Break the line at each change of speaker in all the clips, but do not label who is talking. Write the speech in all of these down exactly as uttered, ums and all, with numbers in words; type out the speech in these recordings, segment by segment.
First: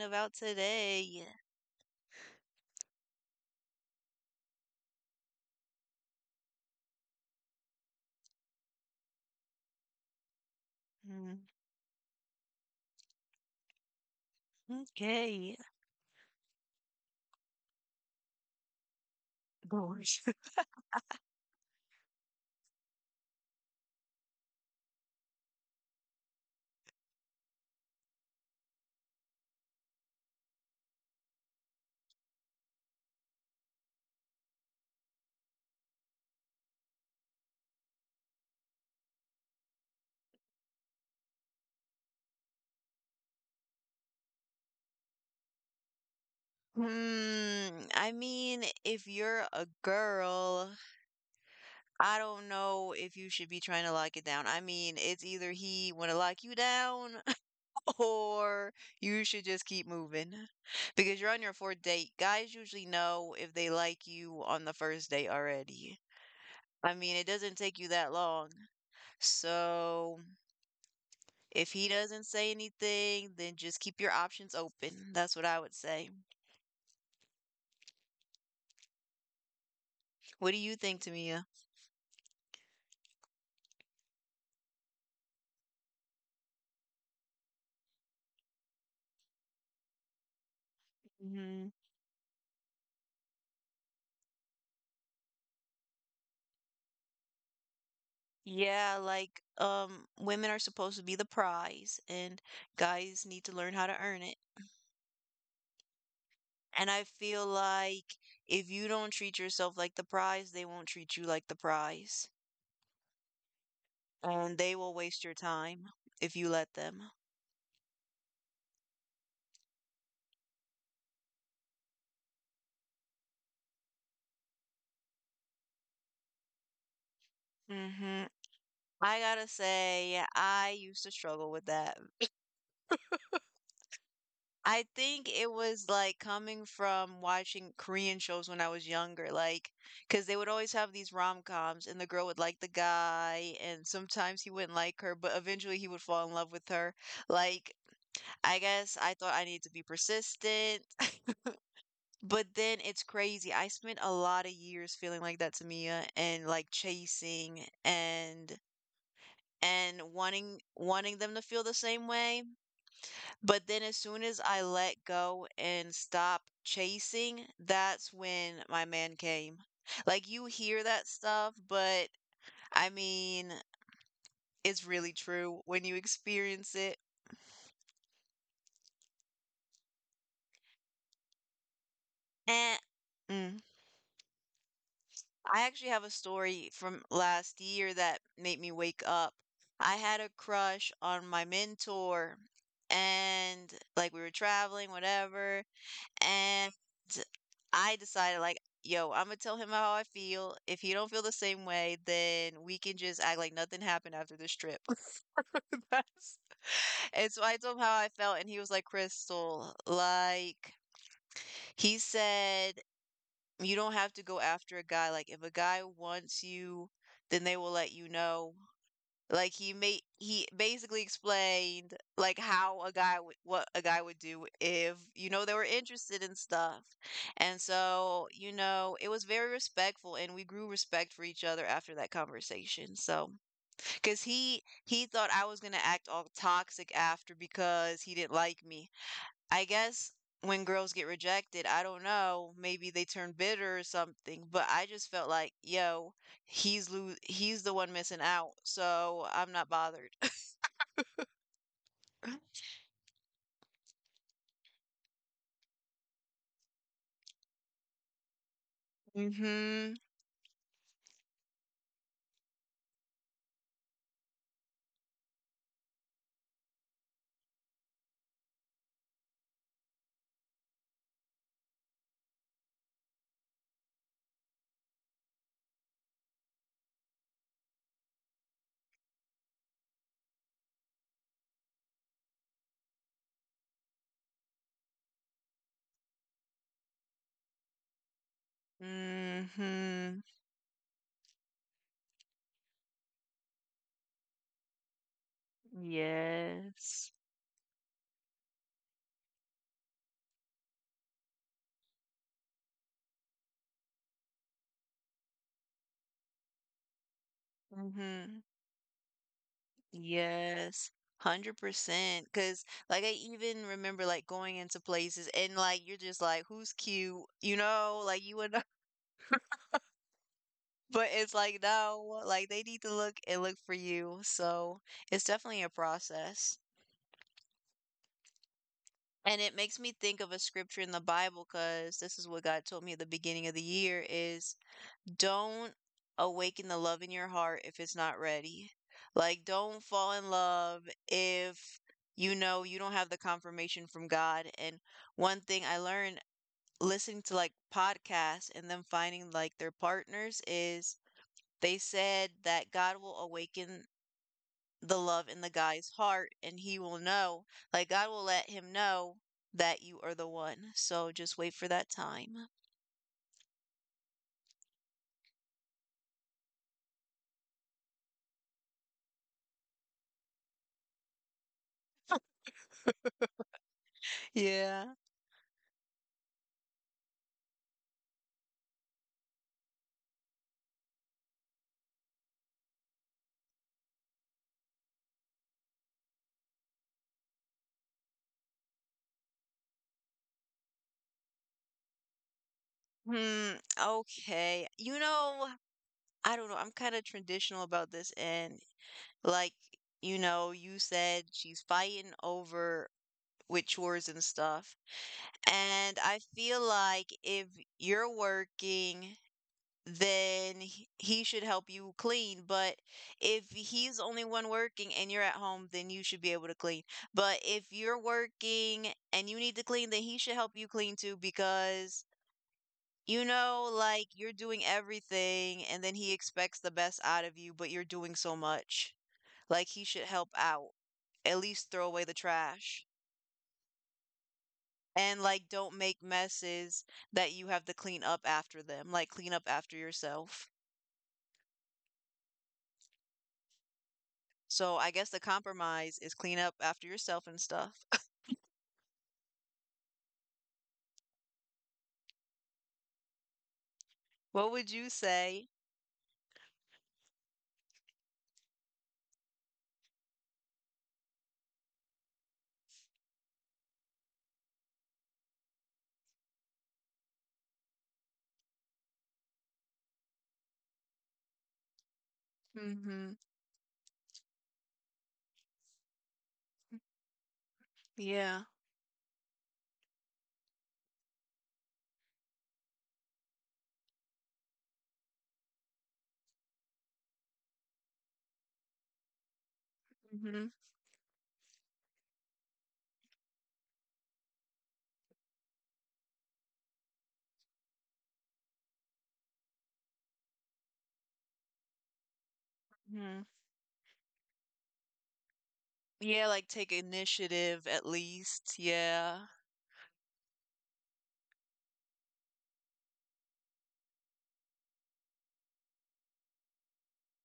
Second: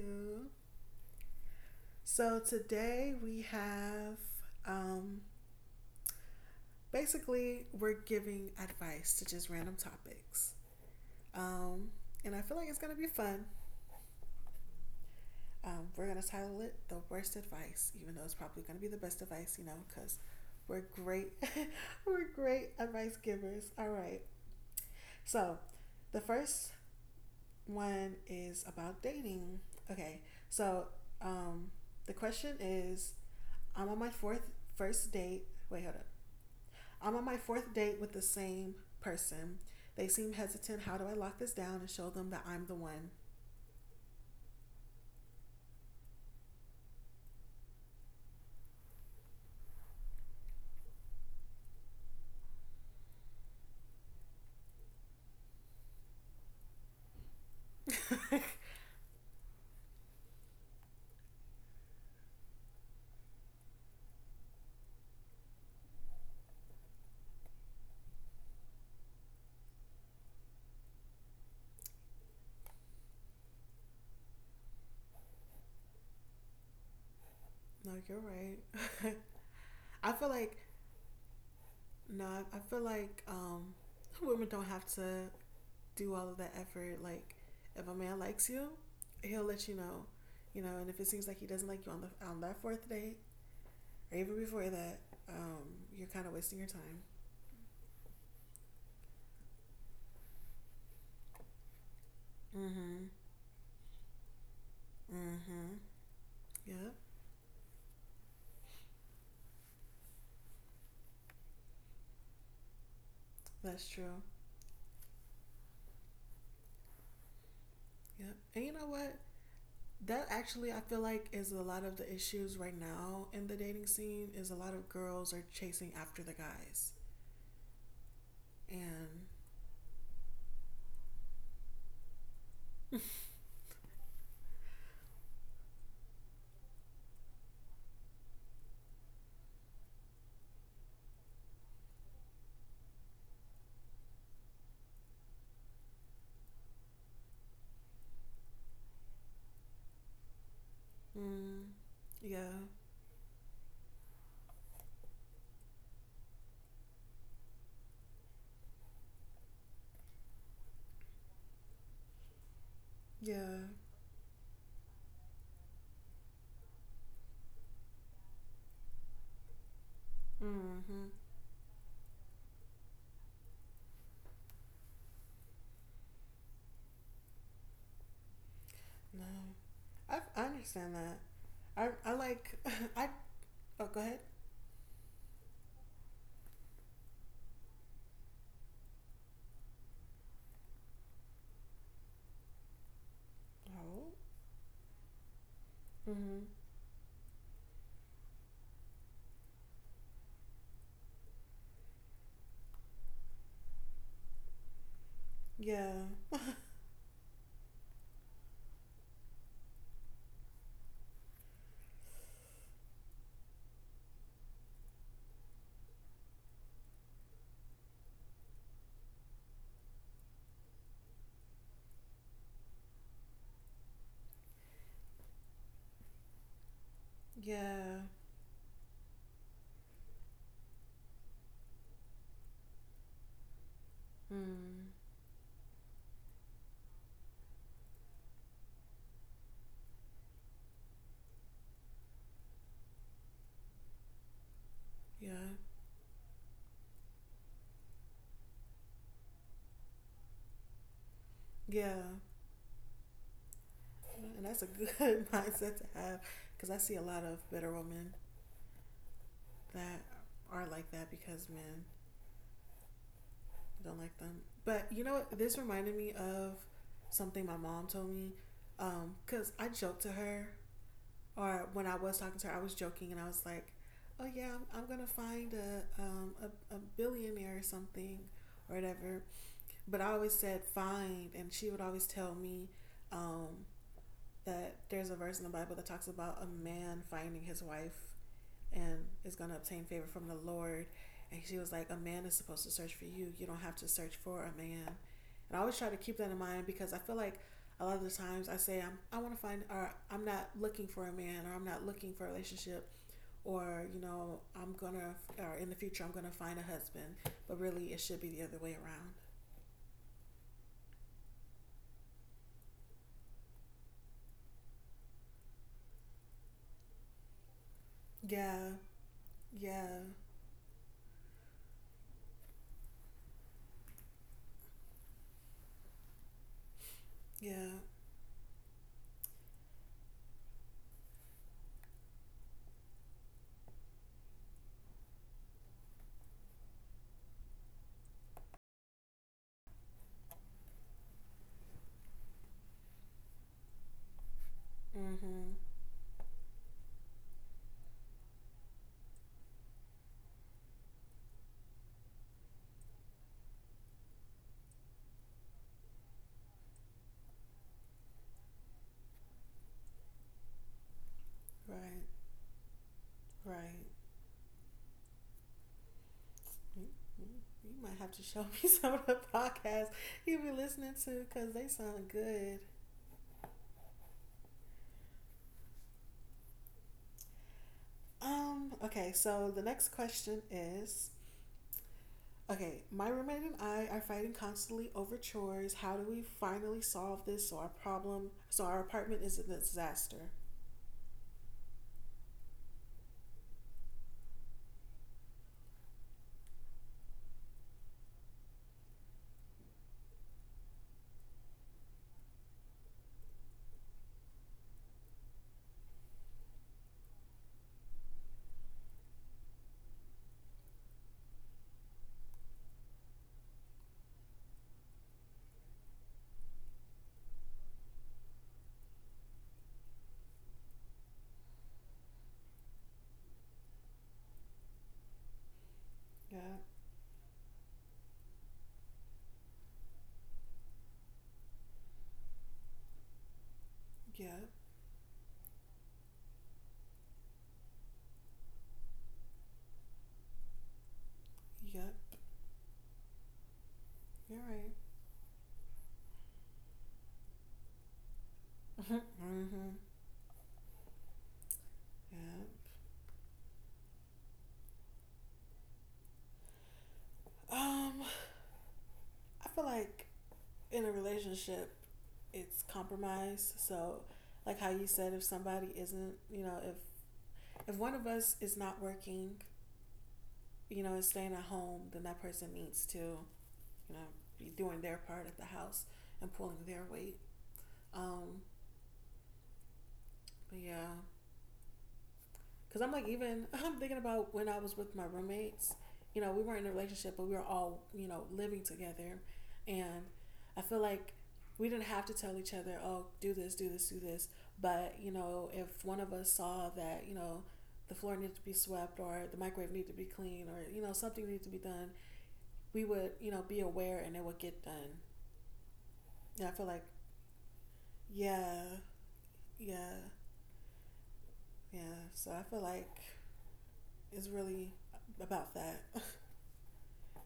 about today?
So today we have, um, basically, we're giving advice to just random topics,
Mm.
um, and I feel like it's gonna be fun.
Okay.
Um, we're gonna title it "The Worst Advice," even though it's probably gonna be the best advice, you know, because
Gosh.
we're great. We're great advice givers. All right. So, the first one is about dating. Okay, so um, the question is I'm on my fourth first date. Wait, hold up. I'm on my fourth date with the same person. They seem hesitant. How do I lock this down and show them that I'm the one?
Hmm. I mean, if you're a girl, I don't know if you should be trying to lock it down. I mean, it's either he want to lock you down, or you should just keep moving because you're on your fourth date. Guys usually know if they like you on the first date already. I mean, it doesn't take you that long. So if he doesn't say anything, then just keep your options open. That's what I would say.
No, you're right. I feel
What
like
do you think, Tamia?
no, I feel like um, women don't have to do all of that effort. Like, if a man likes you, he'll let you know, you know. And if it seems like he doesn't
Hmm.
like you on the on that fourth date or even before that, um, you're kind of wasting your time.
Yeah, like um women are supposed to be the prize, and
Mm-hmm.
guys need to learn how to earn it.
Mm-hmm. Yep,
And I feel like if you don't treat yourself like the prize, they won't treat you like the prize.
that's true.
And they will waste your time if you let them.
Yep. And you know what? That actually, I feel like, is a lot of the issues right now in the dating scene. Is a lot of girls are chasing after the guys,
Hmm. I
and
gotta say, I used to struggle with that. I think it was like coming from watching Korean shows when I was younger, like, because they would always have these rom-coms, and the girl would like the guy, and sometimes he wouldn't like her, but eventually he would fall in love with her. Like, I guess I thought I needed to be persistent,
mm, yeah,
but then it's crazy. I spent a lot of years feeling like that to Mia, and like chasing and and wanting wanting them to feel the same way,
yeah.
but then as soon as I let go and stop chasing, that's when my man came. Like you hear
Mm-hmm.
that stuff, but I mean, it's really true when you experience it.
No, I, I understand that. I I like
Eh.
I
Mm.
oh, go ahead.
I actually have a story from last year that made me wake up. I had a crush on my mentor, and
Oh.
like we were traveling, whatever.
Mhm.
And I decided like, yo, I'm gonna tell him how I feel. If he don't feel the same way, then we can just act like nothing happened after this trip.
Yeah.
That's— and so I told him how I felt, and he was like, Crystal, like, he said, you don't have to go after a guy. Like, if a guy wants you, then they will let you know. Like he made he basically explained like how a guy would what a guy would do if you know they were interested in stuff. And
Yeah.
so, you know, it was very respectful and we grew respect for each other after that conversation. So, cuz he
Mm.
he thought I was going to act all toxic after because he didn't like me. I guess when girls get rejected, I don't know, maybe they turn bitter or something, but I just felt like,
Yeah.
yo, he's lo- he's the one missing out, so I'm not bothered.
Yeah. And that's a good mindset to have because I see a lot of bitter women
Mhm.
that are like that because men don't like them. But you know what? This reminded me of something my mom told me. Um, because I joked to her or when I was talking to her, I was joking and I was like, "Oh yeah, I'm, I'm gonna find a, um, a a billionaire or something or whatever." But I always said find, and she would always tell me um, that there's a verse in the Bible that talks about a man finding his wife and is going to obtain favor
Mhm.
from the Lord. And she was like, a man is supposed to search for you. You don't have to search for a man. And I always try to keep that in mind because I
Yes.
feel like a lot of the times I say I'm I want to find, or I'm not looking for a man, or I'm not looking for a relationship, or you know, I'm gonna, or in the future I'm gonna find a husband, but really it should be
Mhm.
the other way around.
Yes. one hundred percent cuz like I even remember like going into places and like you're just like who's cute, you know, like you would—
Yeah, yeah,
but it's like, no, like they need to look and look for you. So it's definitely a process.
yeah.
And it makes me think of a scripture in the Bible because this is what God told me at the beginning of the year is don't awaken the love in your heart if it's not ready. Like don't fall in love if you know you don't have the confirmation from God. And one
Mhm.
thing I learned listening to like podcasts and then finding like their partners is they said that God will awaken the love in the guy's heart and he will know, like god will let him know that you are the one, so just wait for that
Right,
time.
right. You might have to show me some of the podcasts you've been listening to, because they sound good.
Yeah.
Um, okay, so the next question is okay, my roommate and I are fighting constantly over chores. How do we finally solve this so our problem, so our apartment isn't a disaster?
Hmm. Okay, you know, I don't know, I'm kind of traditional about this, and like, you know, you said she's fighting over with chores and stuff, and I feel like if you're working, then he he should help you clean. But if he's the only one working and you're at home, then you should be able to clean. But if you're working and you need to clean, then he should help you clean too because, you know, like you're doing everything and then he
Yeah,
expects the best out of you, but you're doing so much. Like he should help out, at least throw away the trash.
yeah,
And like, don't make messes that you have to clean up after them. Like, clean up after yourself.
yeah, you're right.
So I guess the compromise is clean up after yourself and stuff.
Mm hmm, yeah.
What would you say?
Um, I feel like in a relationship, it's compromise. So, like how you said, if somebody isn't, you know, if if one of us is not working, you know, is staying at home, then that person needs to,
Mm-hmm.
you know, be doing their part at the house and pulling their weight. Um,
Yeah.
but yeah. Because I'm like, even I'm thinking about when I was with my roommates. You know, we weren't in a relationship, but we were all, you know, living together. And
Mm-hmm.
I feel like we didn't have to tell each other, oh, do this, do this, do this. But, you know, if one of us saw that, you know, the floor needed to be swept, or the microwave needed to be cleaned, or, you know, something needed to be done, we would, you
Hmm.
know, be aware, and it would get done.
Yeah,
And I
like
feel
take
like,
initiative at
yeah,
least. Yeah.
yeah, yeah. So I feel like it's really about that.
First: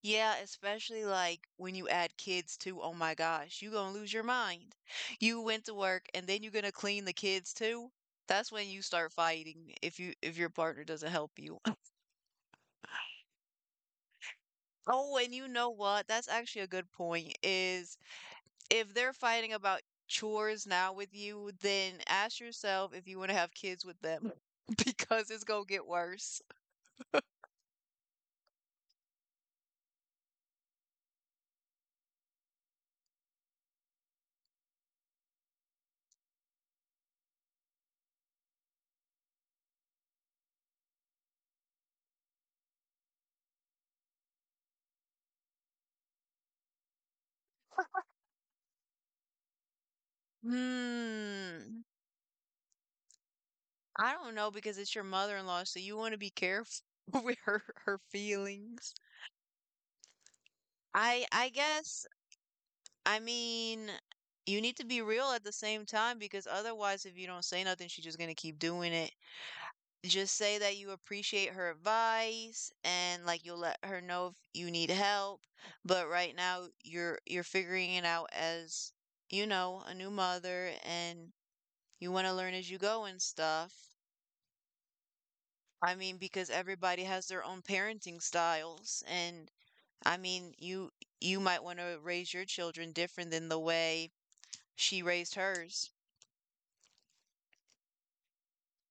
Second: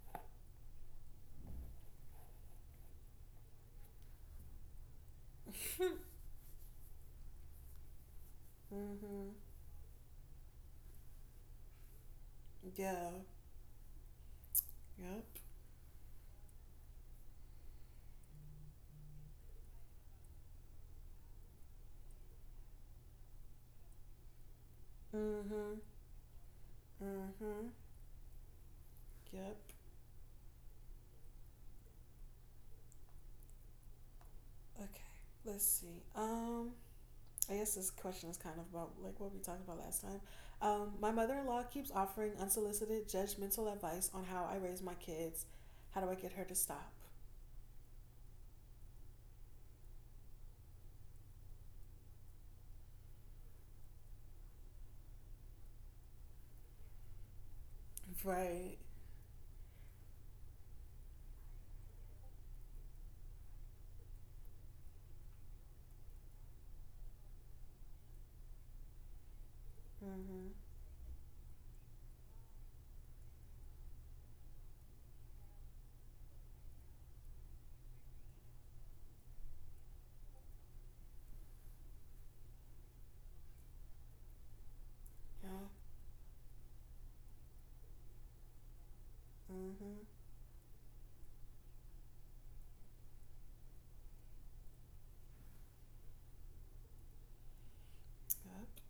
Yeah, especially like when you add kids too. Oh my gosh, you gonna lose your mind. You went to work and then you're gonna clean the kids too. That's when you start
Mm-hmm.
fighting if you if your partner doesn't help you.
Yeah.
Oh,
Yep.
and you know what? That's actually a good point is if they're fighting about chores now with you, then ask yourself if you want to have kids with them because it's gonna
Mm-hmm.
get worse.
Mm-hmm. Yep. Okay. Let's see. Um, I guess this question is kind of about like what we talked about last time. Um, my mother-in-law keeps offering unsolicited judgmental advice on how I raise my kids. How do I get her to stop?
Hmm. I don't know because it's your mother-in-law, so you want to be careful with her her
Right.
feelings. I I guess, I mean, you need to be real at the same time because otherwise if you don't say nothing, she's just gonna keep doing it. Just
Mm-hmm.
say that you appreciate her advice and like you'll let her know if you need help, but right now you're you're figuring it out as, you know, a new mother and you want to learn as you go and stuff.
Yeah.
I mean, because everybody has their own parenting styles. And
Mm-hmm.
I mean, you you might want to raise your children different than the way she raised hers.
Yep.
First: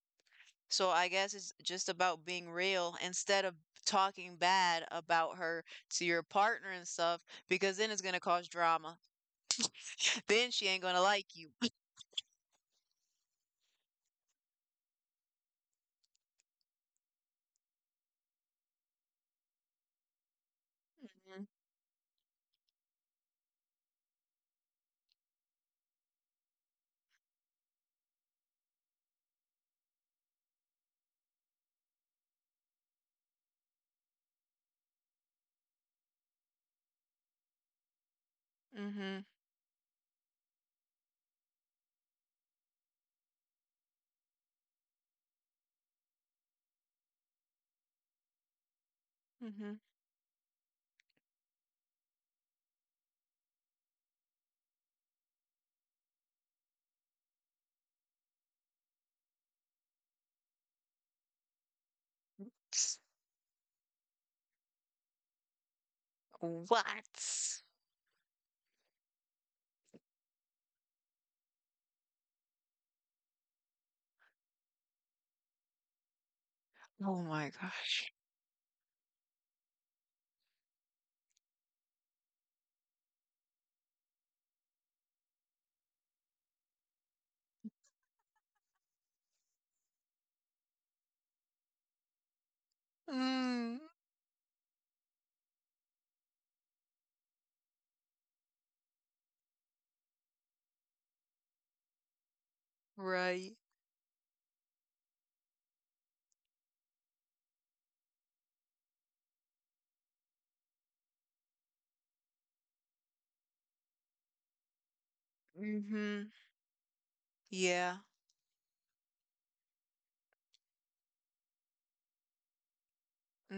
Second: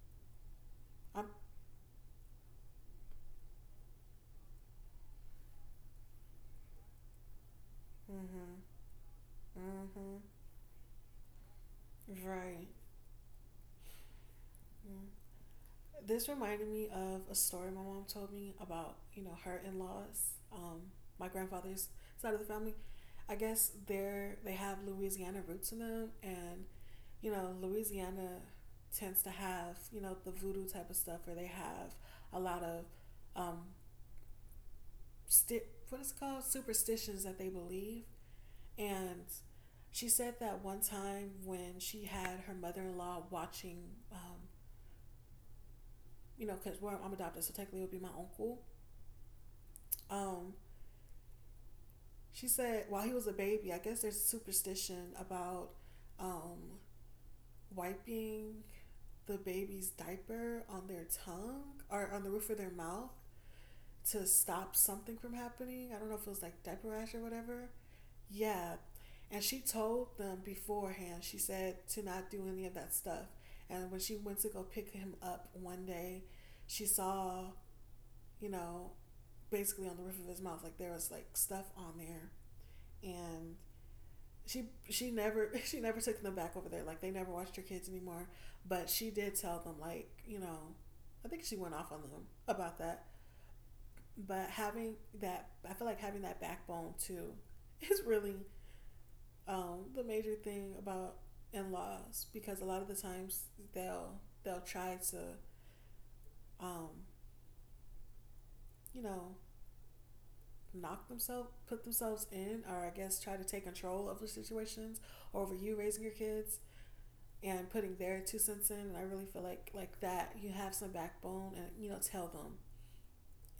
So I
I'm.
guess it's just about being real instead of talking bad about her to your partner and stuff, because then it's gonna cause
Mm-hmm.
drama.
Mm-hmm.
Then she ain't gonna like you.
Right. Mm. This reminded me of a story my mom told me about, you know, her in laws, um, my grandfather's side of the family. I guess they're they have Louisiana roots in them, and you know, Louisiana tends to have you know the voodoo type of stuff, where they have a lot of um, sti- what is it called, superstitions that they believe.
Mm-hmm.
And she said that one time when she had her mother in law watching, um, you know, because well, I'm adopted, so technically it would be my uncle.
Mm-hmm.
Um, she said while he was a baby, I guess there's a superstition about um, wiping the baby's diaper on their tongue or on the roof of their mouth to stop something from happening. I don't know if it was like diaper rash or whatever. Yeah. And she told them beforehand, she said to not do any of that stuff. And when she went to go pick him up one day, she
Oh
saw,
my gosh.
you know, basically on the roof of his mouth, like there was like stuff on there. And she she never she never took them back over there. Like they never watched her kids anymore. But she did tell them, like, you know, I think she went off on them about that.
Mm,
But having that, I feel like having that backbone too is really um, the major thing about in laws, because a lot of the times
right.
they'll they'll try to um, you know, knock themselves put themselves in, or I guess try to take control of the situations over you raising your
Mm-hmm.
kids and putting
Yeah.
their two cents in. And I really feel like like that you have some backbone and you know, tell them.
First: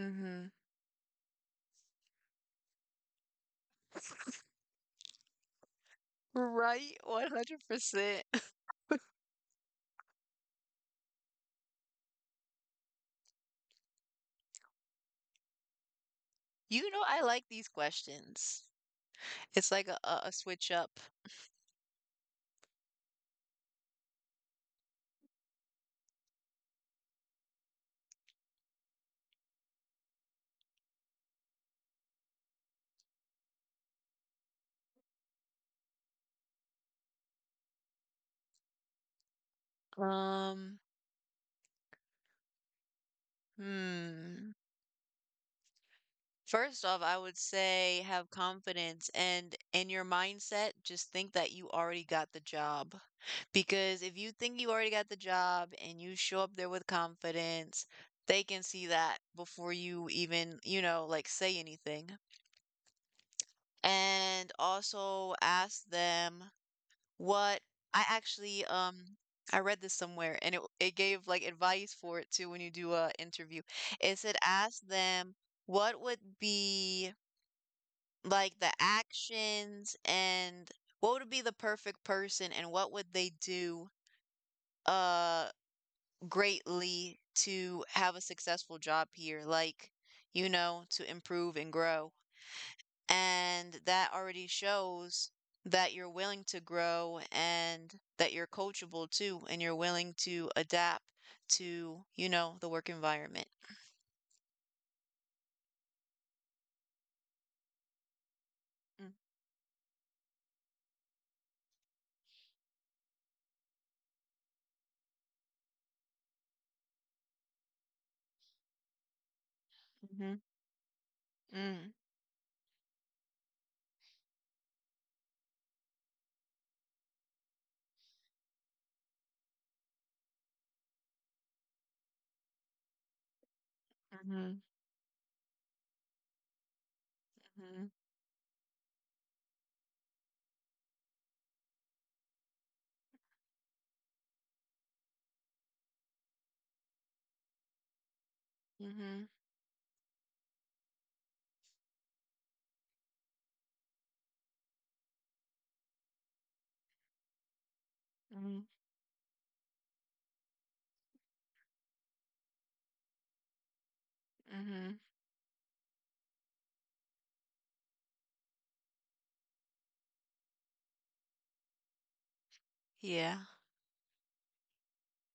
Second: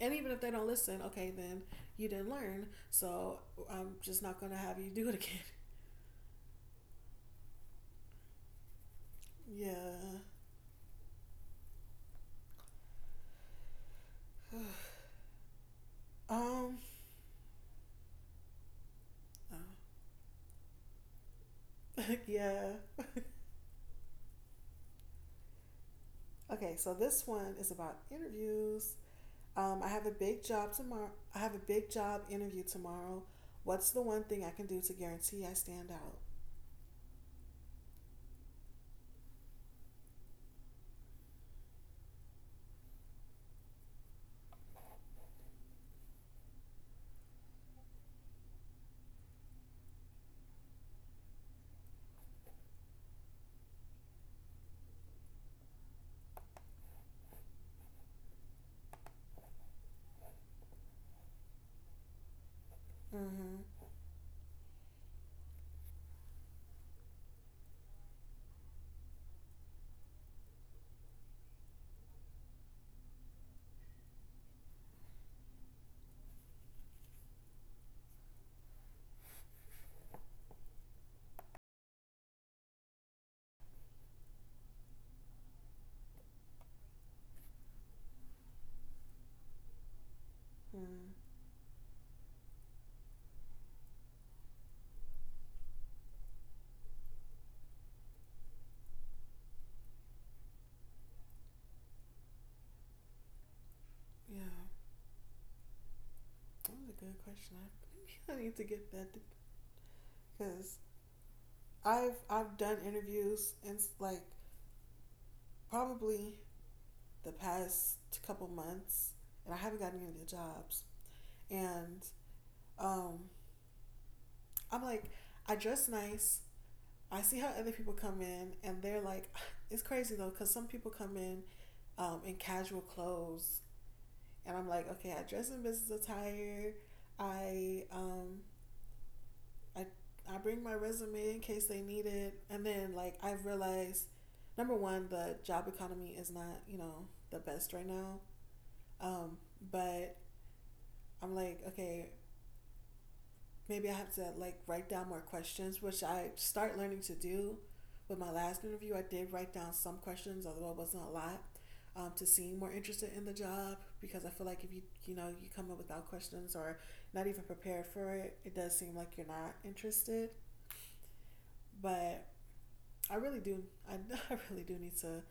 And even if they don't listen, okay, then you didn't learn. So I'm just not gonna have you do it again.
Right. one hundred percent.
Yeah. Um.
You know, I like these questions.
Oh,
It's like a, a, a switch up.
yeah. Okay. So this one is about interviews. Um, I have a big job tomorrow. I have a big job interview tomorrow. What's the one thing I can do to guarantee I stand out?
Um, hmm. First off, I would say have confidence, and in your mindset, just think that you already got the job. Because if you think you already got the job and you show up there with confidence, they can see that before you even, you know, like say anything.
Mm-hmm.
And also ask them what— I actually um I read this somewhere and it it gave like advice for it too when you do a interview. It said ask them what would be like the actions, and what would be the perfect person, and what would they do uh greatly to have a successful job here, like, you know, to
Mm.
improve and grow. And that already shows that you're willing to grow, and that you're coachable too, and you're willing to adapt to, you know, the work environment.
Yeah. That was a good question. I, maybe I need to get that, because I've I've done interviews and like probably the past couple months, and I haven't gotten any of the
Mm-hmm,
jobs.
mm-hmm,
And um, I'm like, I dress nice. I see how other people come in, and they're like, it's crazy though, because some people come in um, in casual clothes, and I'm like, okay, I dress in business attire.
mm-hmm,
I um, I I bring my resume in case they need it, and then like I've realized, number one, the job economy is not you know the best right now.
mm-hmm,
Um, but I'm like, okay, maybe I have to like write down more questions, which I start learning to do. With my last interview, I did write down some questions, although it wasn't a lot, um, to seem more interested in the job, because I feel like if you
mm-hmm.
you know you come up without questions, or not even prepared for it, it does seem like you're not interested. But I
Yeah.
really do. I, I really do need to,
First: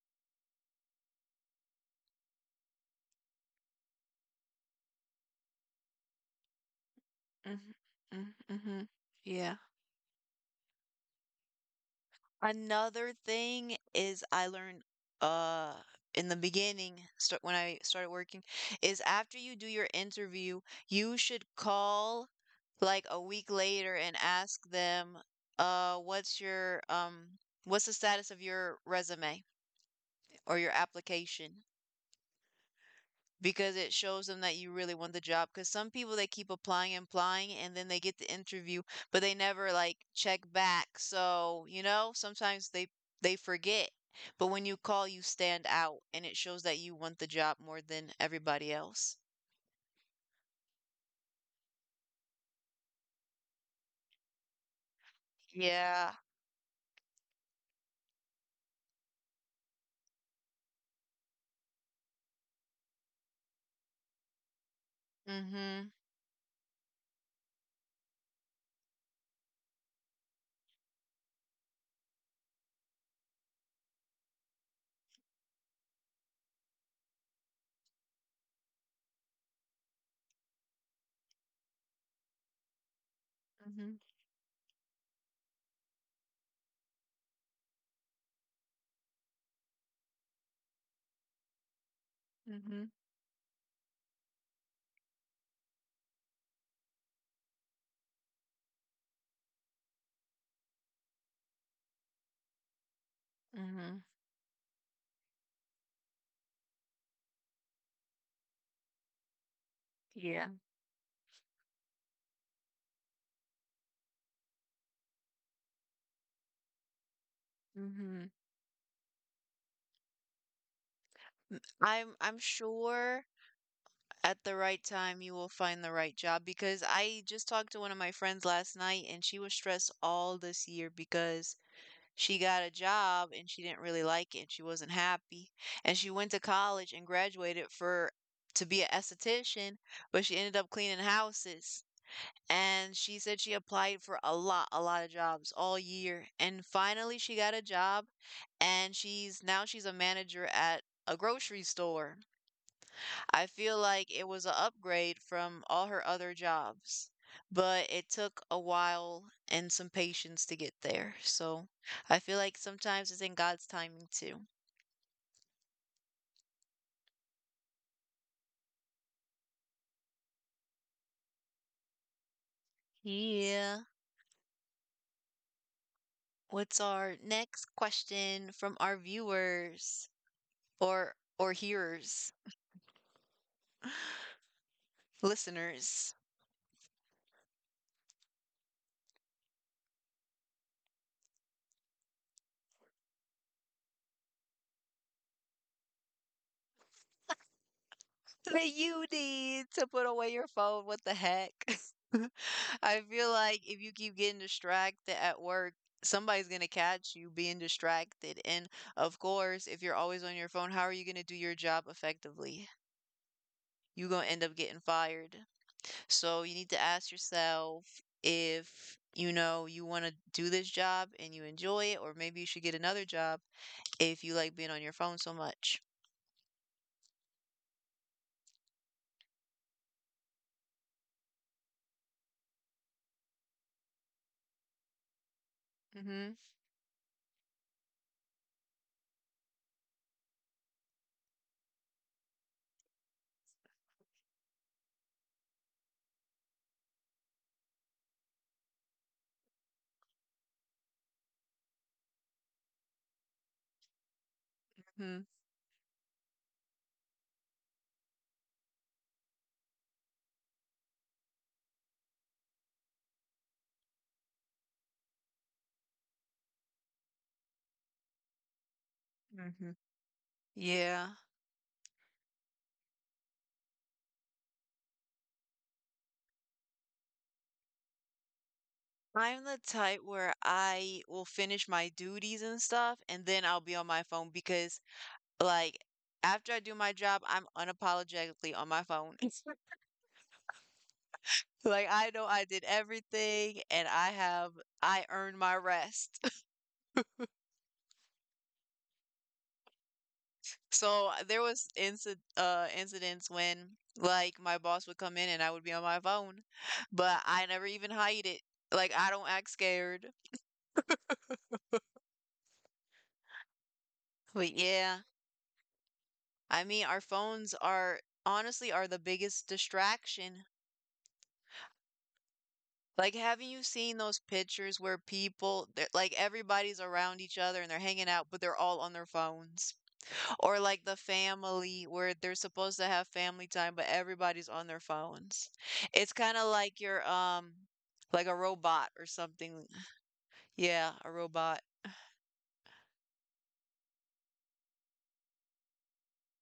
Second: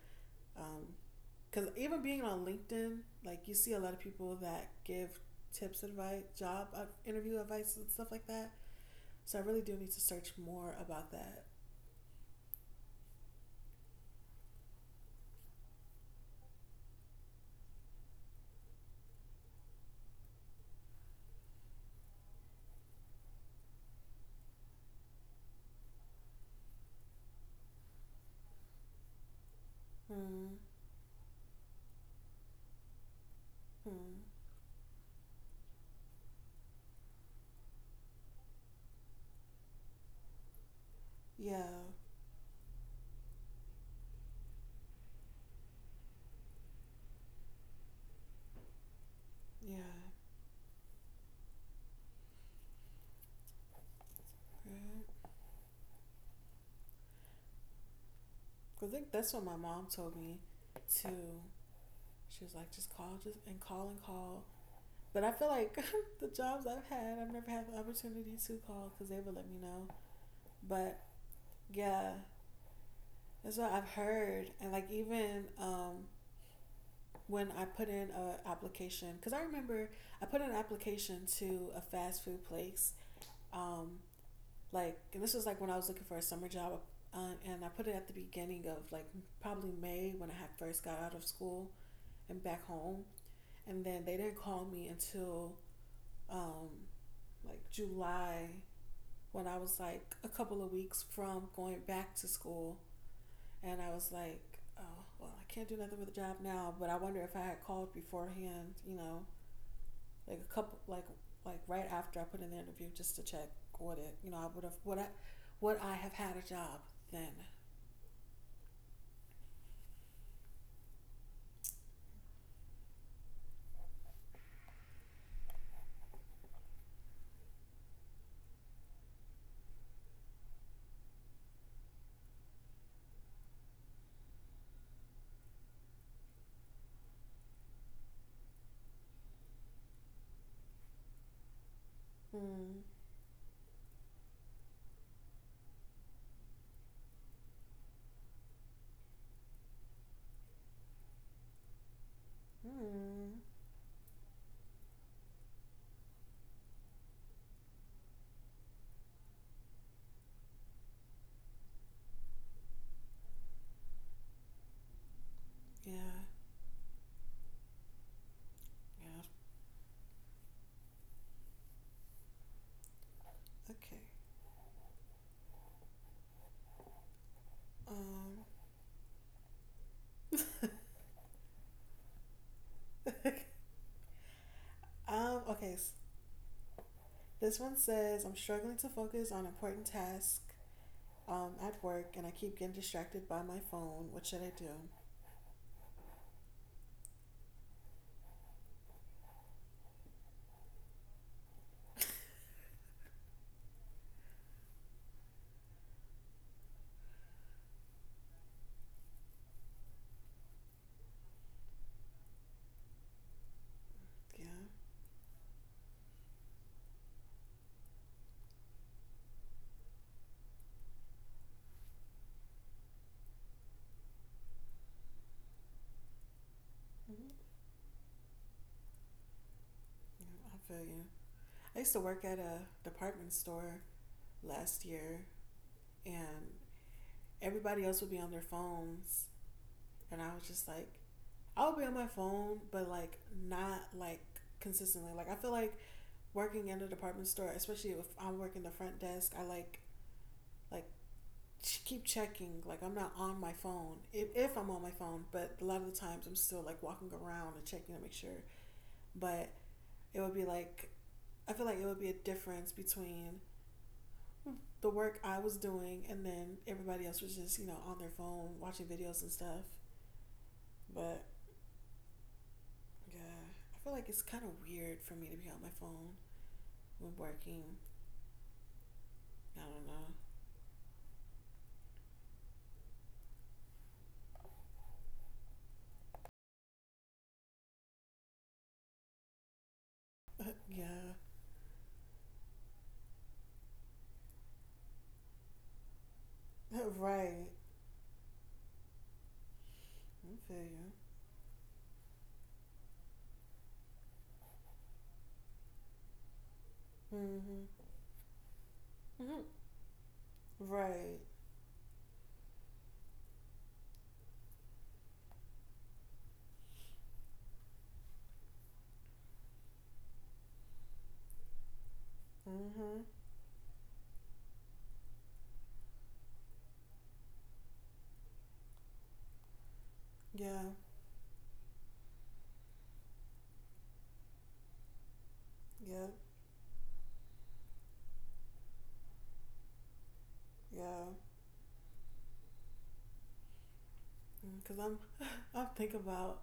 um, because even being on LinkedIn, like you see a lot of people that give tips, advice, job uh, interview
Mhm,
advice, and stuff like
mm,
that.
mhm.
So I
Yeah.
really do need to search more about that.
Another thing is I learned uh in the beginning start when I started working is after you do your interview, you should call like a week later and ask them uh what's your um what's the status of your resume
Hmm.
or your application? Because it
Hmm.
shows them that you really want the job. Because some people, they keep applying and applying, and then they get the interview, but they never, like, check back,
Yeah.
so, you know, sometimes they they forget, but when you call, you stand out, and it shows that you want the job more than everybody else.
Yeah. Right.
Yeah.
Cause I think that's what my mom told me too. She was like, just call, just and call and call. But I feel like
Mhm.
the jobs I've had, I've never had the opportunity to call because they would let me know. But yeah, that's what I've heard, and like even um, when I put in a application, because I remember I put in an application to a fast food place. Um,
Mhm,
like, and this was like when I was looking for a summer job, uh, and I put it at the beginning of like probably May when I had first got out of school and back
mm,
home, and then they didn't call me until um, like July when I was like a couple of weeks from going back to school, and I
mhm.
was like, oh, well, I can't do nothing with the job now, but I wonder if I had called beforehand, you know, like
Yeah.
a couple, like like right after I put in the interview, just to check what it, you know, I would have, would I would I have had a job then?
Hmm. I M I'm I'm sure at the right time, you will find the right job, because I just talked to one of my friends last night and she was stressed all this year because she got a job and she didn't really like it and she wasn't happy. And she went to college and graduated for— to be an esthetician, but she ended up cleaning houses.
Hmm.
And she said she applied for a lot, a lot of jobs all year. And finally she got a job, and she's now she's a manager at a grocery store.
Hmm.
I feel like it was an upgrade from all her other jobs, but it took a while and some patience to get there. So I feel like sometimes it's in God's timing too.
Yeah. Yeah.
Yeah.
Okay.
What's our next question
Um.
from our viewers or or hearers,
Um. Okay. s-
listeners?
This one says, "I'm struggling to focus on important tasks um, at work, and I keep getting distracted by my phone. What should I do?"
That you need to put away your phone. What the heck? I feel like if you keep getting distracted at work, somebody's going to catch you being distracted. And of course, if you're always on your phone, how are you going to do your job effectively? You're going to end
Yeah.
up getting fired. So you need to ask yourself if you know you want to do this job and you enjoy it, or maybe you should get another job if you like being on your phone so much.
Mhm. Yeah, I feel you. I used to work at a department store last year,
Hmm.
and everybody else would be on their phones, and I was just like, I would be on my phone, but like not like consistently. Like I feel like working in a department store, especially if I'm working the front desk, I like like keep checking. Like I'm not on my phone if, if I'm on my phone,
Hmm.
but a lot of the times I'm still like walking around and checking to make sure. But it would be like I feel like it would be a difference between the work I was doing, and then everybody else was just, you know, on their phone watching videos and stuff.
Hmm. Yeah.
But yeah, I feel like it's kind of weird for me to be on my phone when working.
I'm the
I
type
don't
where I will finish my duties and stuff, and then I'll be on my phone because, like, after I do my job, I'm unapologetically on my phone.
know. Yeah.
Like, I know I did everything and I have, I earned my rest.
Right. I feel you.
So there was inci uh, incidents when, like, my boss would come in and I would be on my phone, but I
Mm-hmm.
never even hide it. Like, I don't
Mm-hmm.
act scared.
Right.
But yeah, I mean, our phones are honestly are the biggest distraction.
Mm-hmm.
Like, haven't you seen those pictures where people, they're- like everybody's around each other and they're hanging out, but they're all on their phones? Or
Yeah.
like the family where they're supposed to have family time, but everybody's on their phones.
Yeah.
It's kind of like you're um like a robot or something. Yeah,
Yeah.
a robot.
Because I'm, I'm thinking about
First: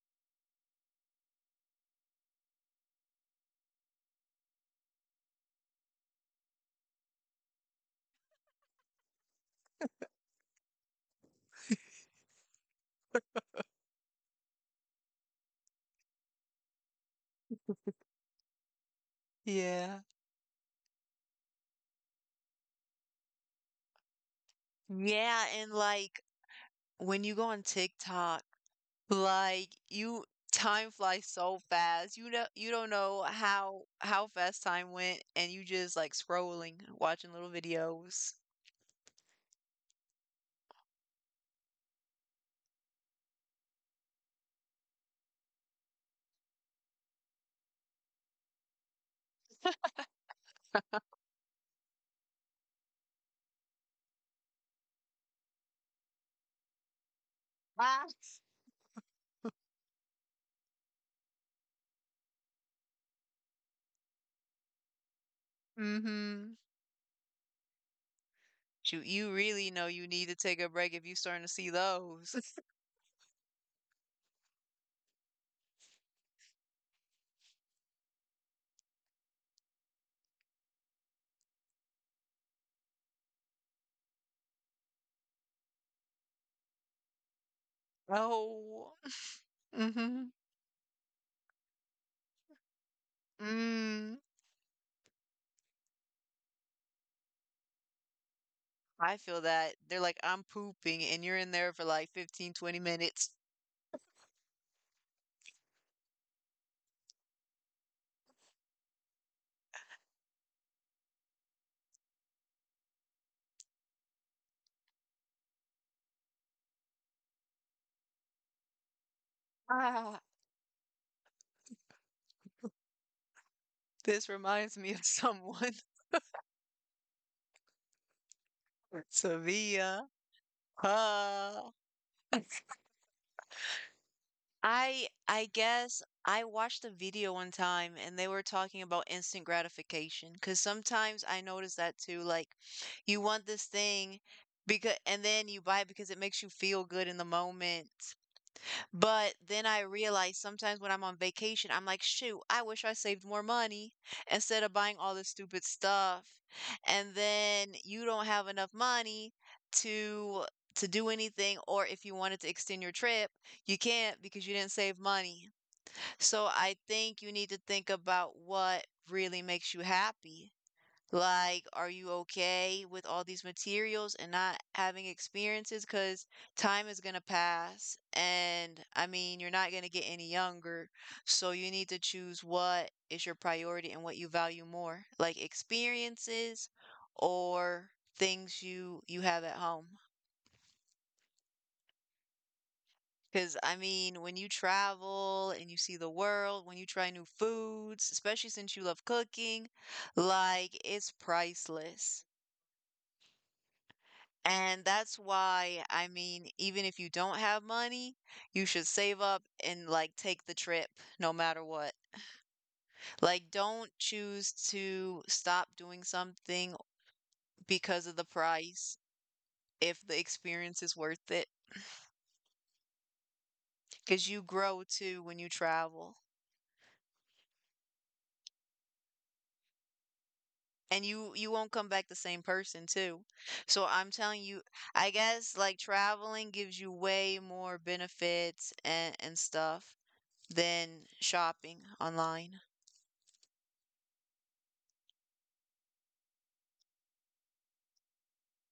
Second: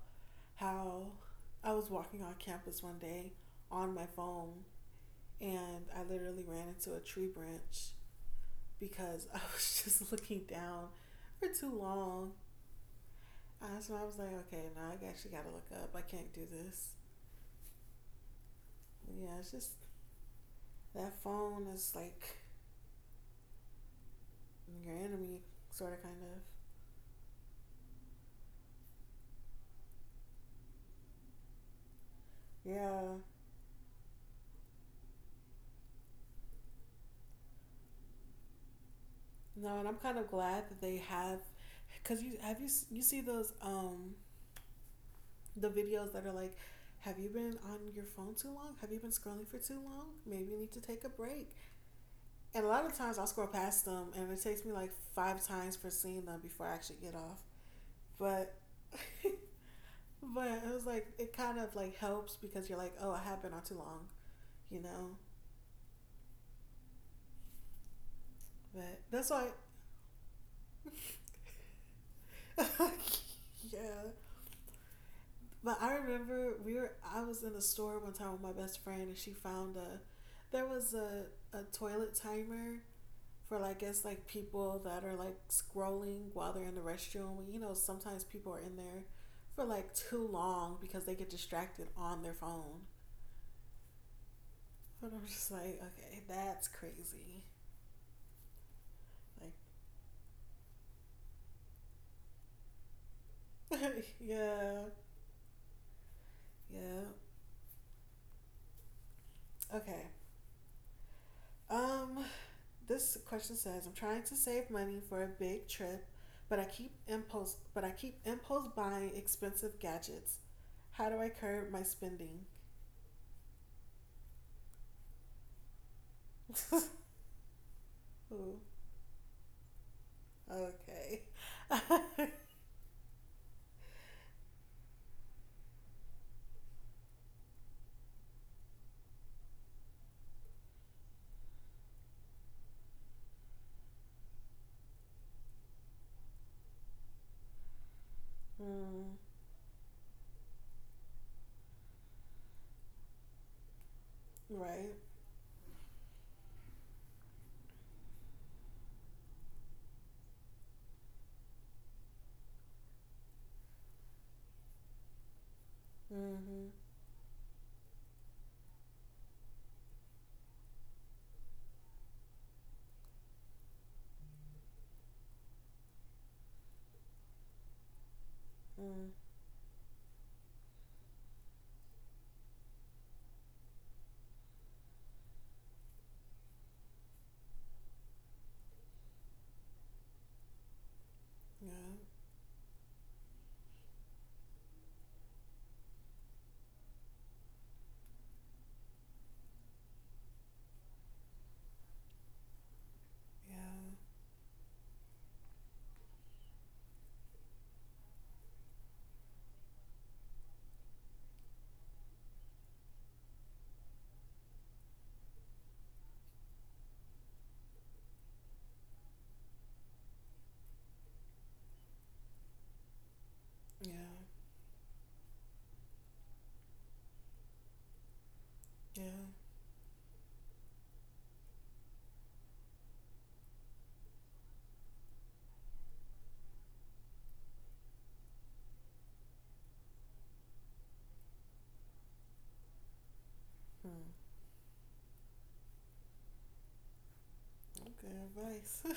how I was walking on campus one day on my phone, and I literally ran into a tree branch because I was just looking down for too long. I, so I was like, okay, now I actually got to look up. I can't do this. Yeah, it's just
Yeah.
that phone is like your enemy,
Yeah, and
sort of, kind
like
of.
when you go on TikTok. Like, you Time flies so fast. You know you don't
Yeah.
know how how fast time went, and you just like scrolling, watching little videos.
No, and I'm kind of glad that they have, cause you have you you see those um the videos that are like, have you been on your phone too long? Have you been scrolling for too long? Maybe you need to take a break. And a lot of times I'll scroll past them, and it takes me like five times for seeing them before I actually get off.
Ah.
But but it was like it kind of like helps because you're like, oh, I have been on too long, you know.
Mm-hmm.
But
You
that's
you
why,
really know you need to take a break if you starting to see those.
yeah. But I remember we were I was in a store one time with my best friend and she found a there was a, a toilet timer for like I guess like people that are like scrolling while they're in the restroom. You know, sometimes people are in
Oh.
there for like too
Mm-hmm.
long because they get distracted on their phone.
Mm.
But I'm just like, okay, that's crazy.
I feel
Like,
that. They're like, I'm pooping, and you're in there for like fifteen, twenty minutes.
yeah, yeah. Okay. Um, this question says, "I'm trying to save money for a big trip, but I keep impulse, but I keep impulse buying expensive
Ah.
gadgets. How do I curb my spending?"
This reminds me of someone.
Ooh,
Sevilla.
okay.
Ah. I I guess I watched a video one time and they were talking about instant gratification, because sometimes I notice that too. Like, you want this thing because and then you buy it because it makes you feel good in the moment.
Mm,
But then I realize sometimes when I'm on vacation, I'm like, shoot, I wish I saved more money instead of
right.
buying all this stupid stuff. And then you don't have enough money to to do anything, or if you wanted to extend your trip, you can't because you didn't save money.
Mm-hmm.
So I think you need to think about what really makes you happy. Like, are you okay with all these materials and not having experiences? Because time is going to pass. And
Mm,
I mean, you're not going to get any younger. So you need to choose what is your priority and what you value more, like experiences or things you you have at home.
yeah.
Because I mean, when you travel and you see the world, when you try new foods, especially since you love cooking, like it's priceless.
Yeah.
And that's why, I mean, even if you don't have money, you should save up and like take the trip no matter what. Like, don't choose to stop doing something because of the price if the experience is worth it,
Yeah.
because you grow too when you travel.
Yeah.
And you you won't come back the same person too. So I'm telling you, I guess like traveling gives you way more benefits and and stuff than shopping online.
Hmm. Good advice.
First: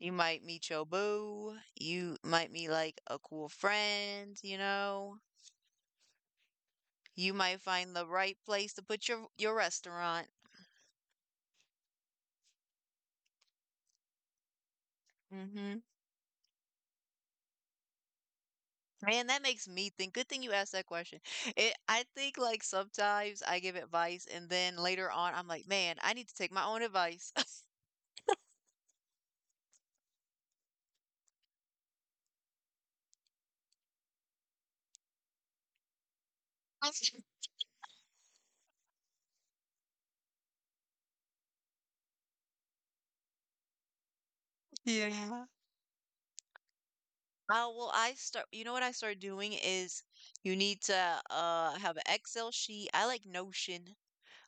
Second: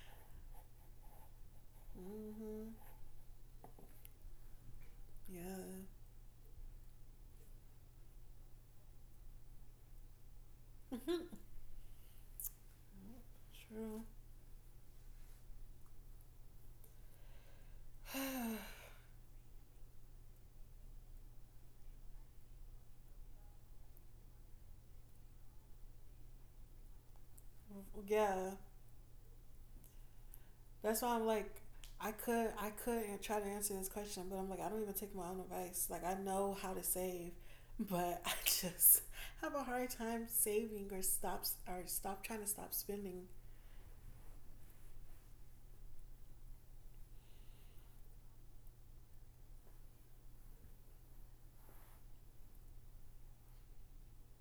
You might meet your boo. You might meet
Mm-hmm.
like a cool friend, you know.
Yeah.
You might find the right place to put your your restaurant.
True.
Mm-hmm. And that makes me think. Good thing you asked that question. It, I think like sometimes I give advice and then later on I'm like, man, I need to take my own advice.
Well, yeah. That's why I'm like, I could I could an- try to answer this question, but I'm like, I don't even take my own advice. Like I know how to save, but I just have a hard time saving or stops or stop trying to stop spending.
Yeah. Uh, well, I start, you know what I start doing is you need to uh have an Excel sheet. I like Notion.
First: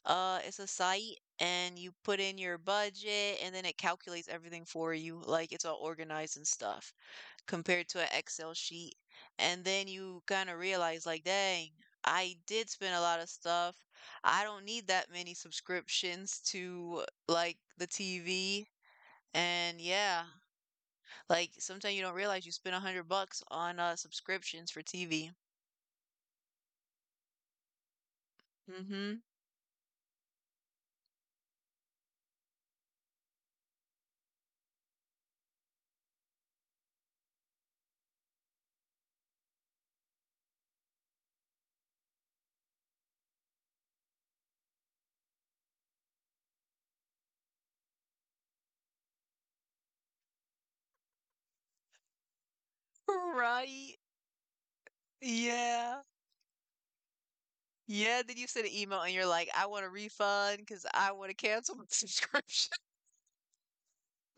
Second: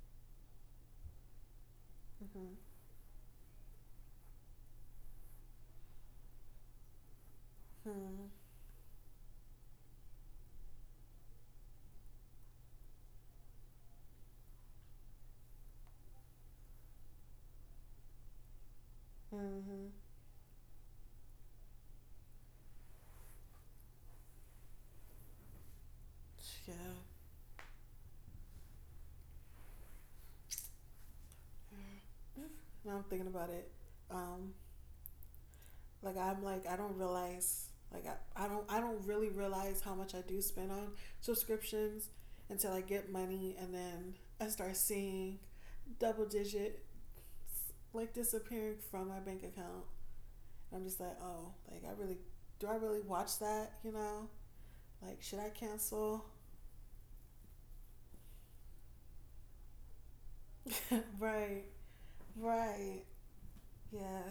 Uh, it's a site and you put in
Mm-hmm.
your budget and then it calculates everything for you. Like it's all organized and stuff compared to an
Mm-hmm.
Excel sheet. And then you kind of realize, like, dang, I did spend a lot of stuff. I don't need that many subscriptions to like the T V. And
Mm-hmm.
yeah, like sometimes you don't realize you spent a hundred bucks on uh subscriptions for T V.
Yeah.
Mm-hmm.
Now I'm thinking about it. Um, like I'm like I don't realize like I, I don't I don't really realize how much I do spend on subscriptions until I get money and then I start seeing double digit like disappearing from my bank account. I'm just like, oh, like I really do I really watch that,
Right.
you know? Like should I
Yeah.
cancel?
Yeah, then you send an email and you're like, "I want a refund because I want to
Right.
cancel my subscription."
Right. Yeah.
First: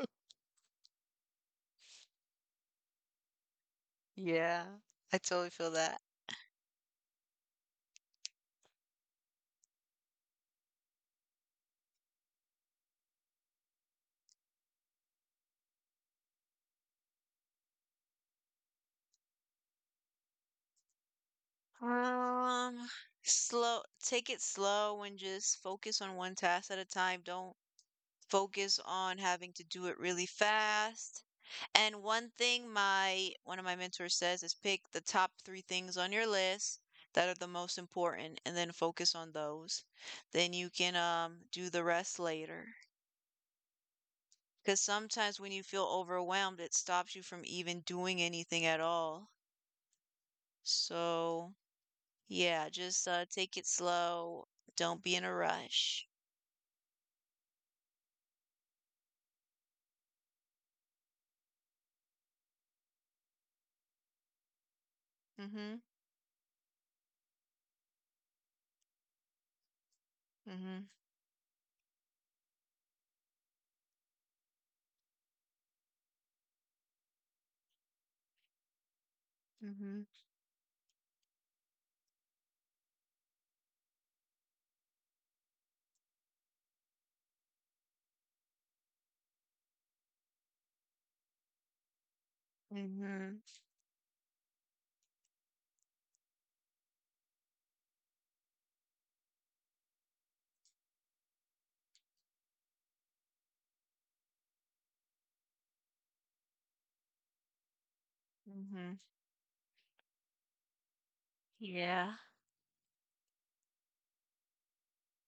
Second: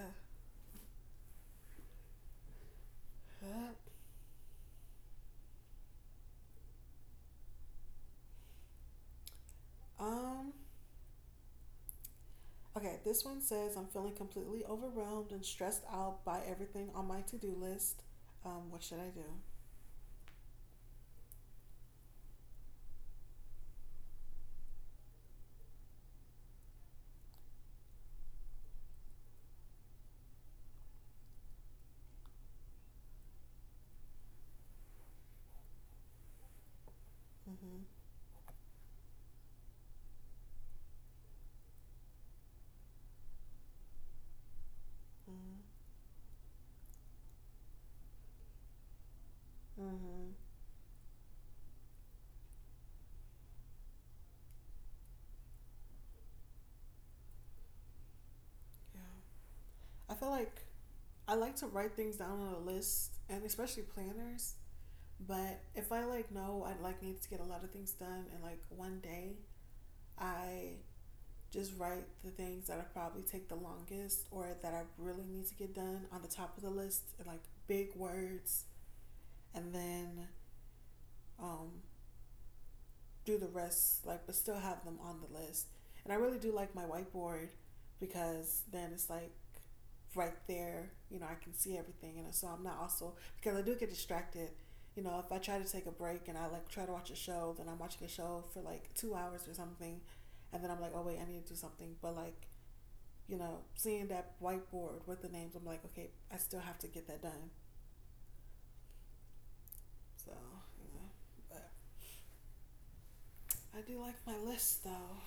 Yeah, I totally feel that.
Um okay, this one says, "I'm feeling completely overwhelmed and stressed out by everything on my to-do list. Um what should I do?"
Um, Slow, take it slow and just focus on one task at a time. Don't focus on having to do it really fast. And one thing my one of my mentors says is pick the top three things on your list that are the most
Mhm.
important and then focus on those. Then you can um do the rest later. Because sometimes when
Mhm.
you feel overwhelmed, it stops you from even doing anything at all.
Mhm.
So, yeah, just uh, take it slow. Don't be in a rush.
Yeah. I feel like I like to write things down on a list and especially planners. But
Mm-hmm.
if I like know I like need to get a lot of things done and like one day I
Mm-hmm.
just write the things that I probably take the longest or that I really need to get done on the top of the list in like big words and
Mm-hmm.
then um do the rest, like, but still have them on the list. And I really do like my whiteboard because then it's like right there, you know, I can see everything. And so I'm not also,
Mm-hmm.
because I do get distracted. You know, if I try to take a break and I like try to watch a show, then I'm watching a show for like two hours or something. And then I'm like, oh, wait, I need to do something. But like, you know, seeing that whiteboard with the names, I'm like, okay, I still have to get that done.
Mm-hmm.
So, you know, but
Yeah.
I do like my list though.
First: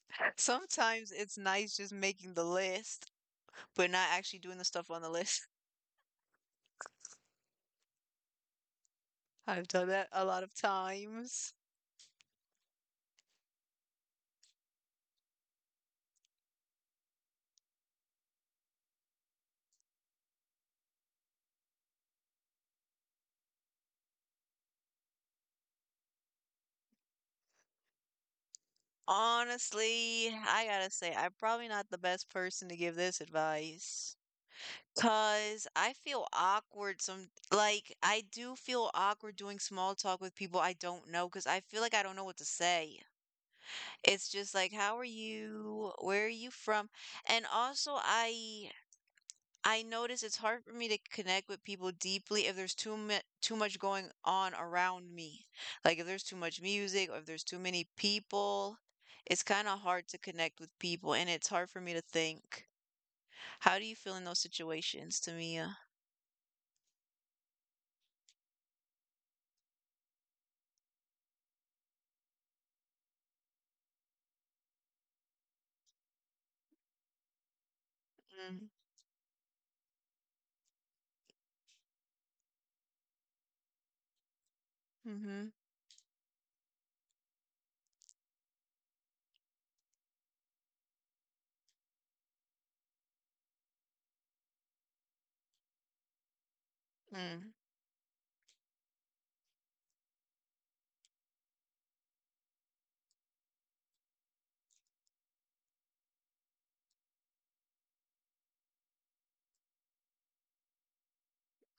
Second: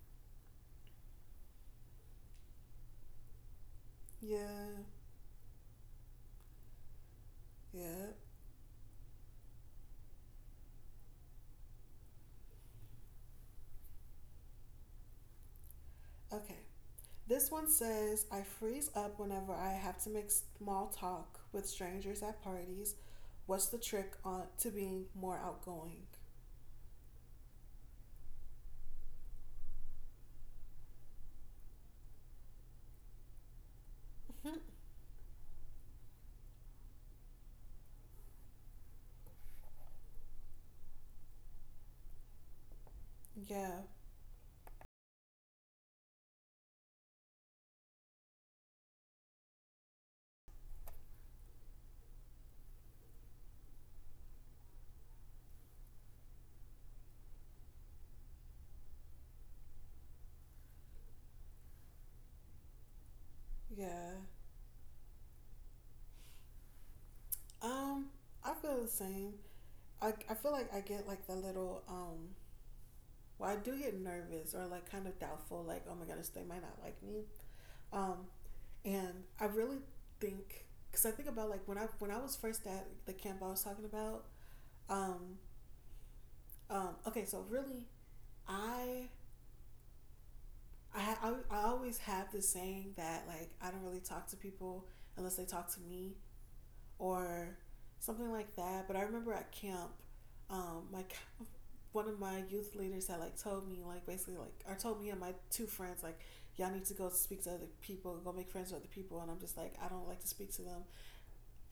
Sometimes it's nice just making the list, but not actually doing the
Yeah,
stuff on the list.
yeah.
I've done that a lot of times.
Okay, this one says, "I freeze up whenever I have to make small talk with strangers at parties. What's the trick on to being more outgoing?"
Honestly, I gotta say, I'm probably not the best person to give this advice. Cause I feel awkward some like I do feel awkward doing small talk with people I don't know because I feel like I don't know what to say.
Yeah,
It's just like, how are you? Where are you from? And also I I notice it's hard for me to connect with people deeply if there's too mu too much going on around me. Like if there's too much music or if there's too many people, it's kind of hard to connect with people and it's hard for me to think. How do you feel
yeah.
in those situations, Tamia?
Um, I feel the same. I, I feel like I get like the little um well I do get nervous or like kind of doubtful like oh my goodness they might not like me, um
Mhm.
and I really think because I think about like when I when I was first at the camp I was talking about, um
Mhm.
um okay so really I I, I I always have this saying that like I don't really talk to people unless they talk to me
Mm.
or something like that. But I remember at camp, um, my one of my youth leaders had like told me like basically like or told me and my two friends like y'all need to go speak to other people, go make friends with other people, and I'm just like I don't like to speak to them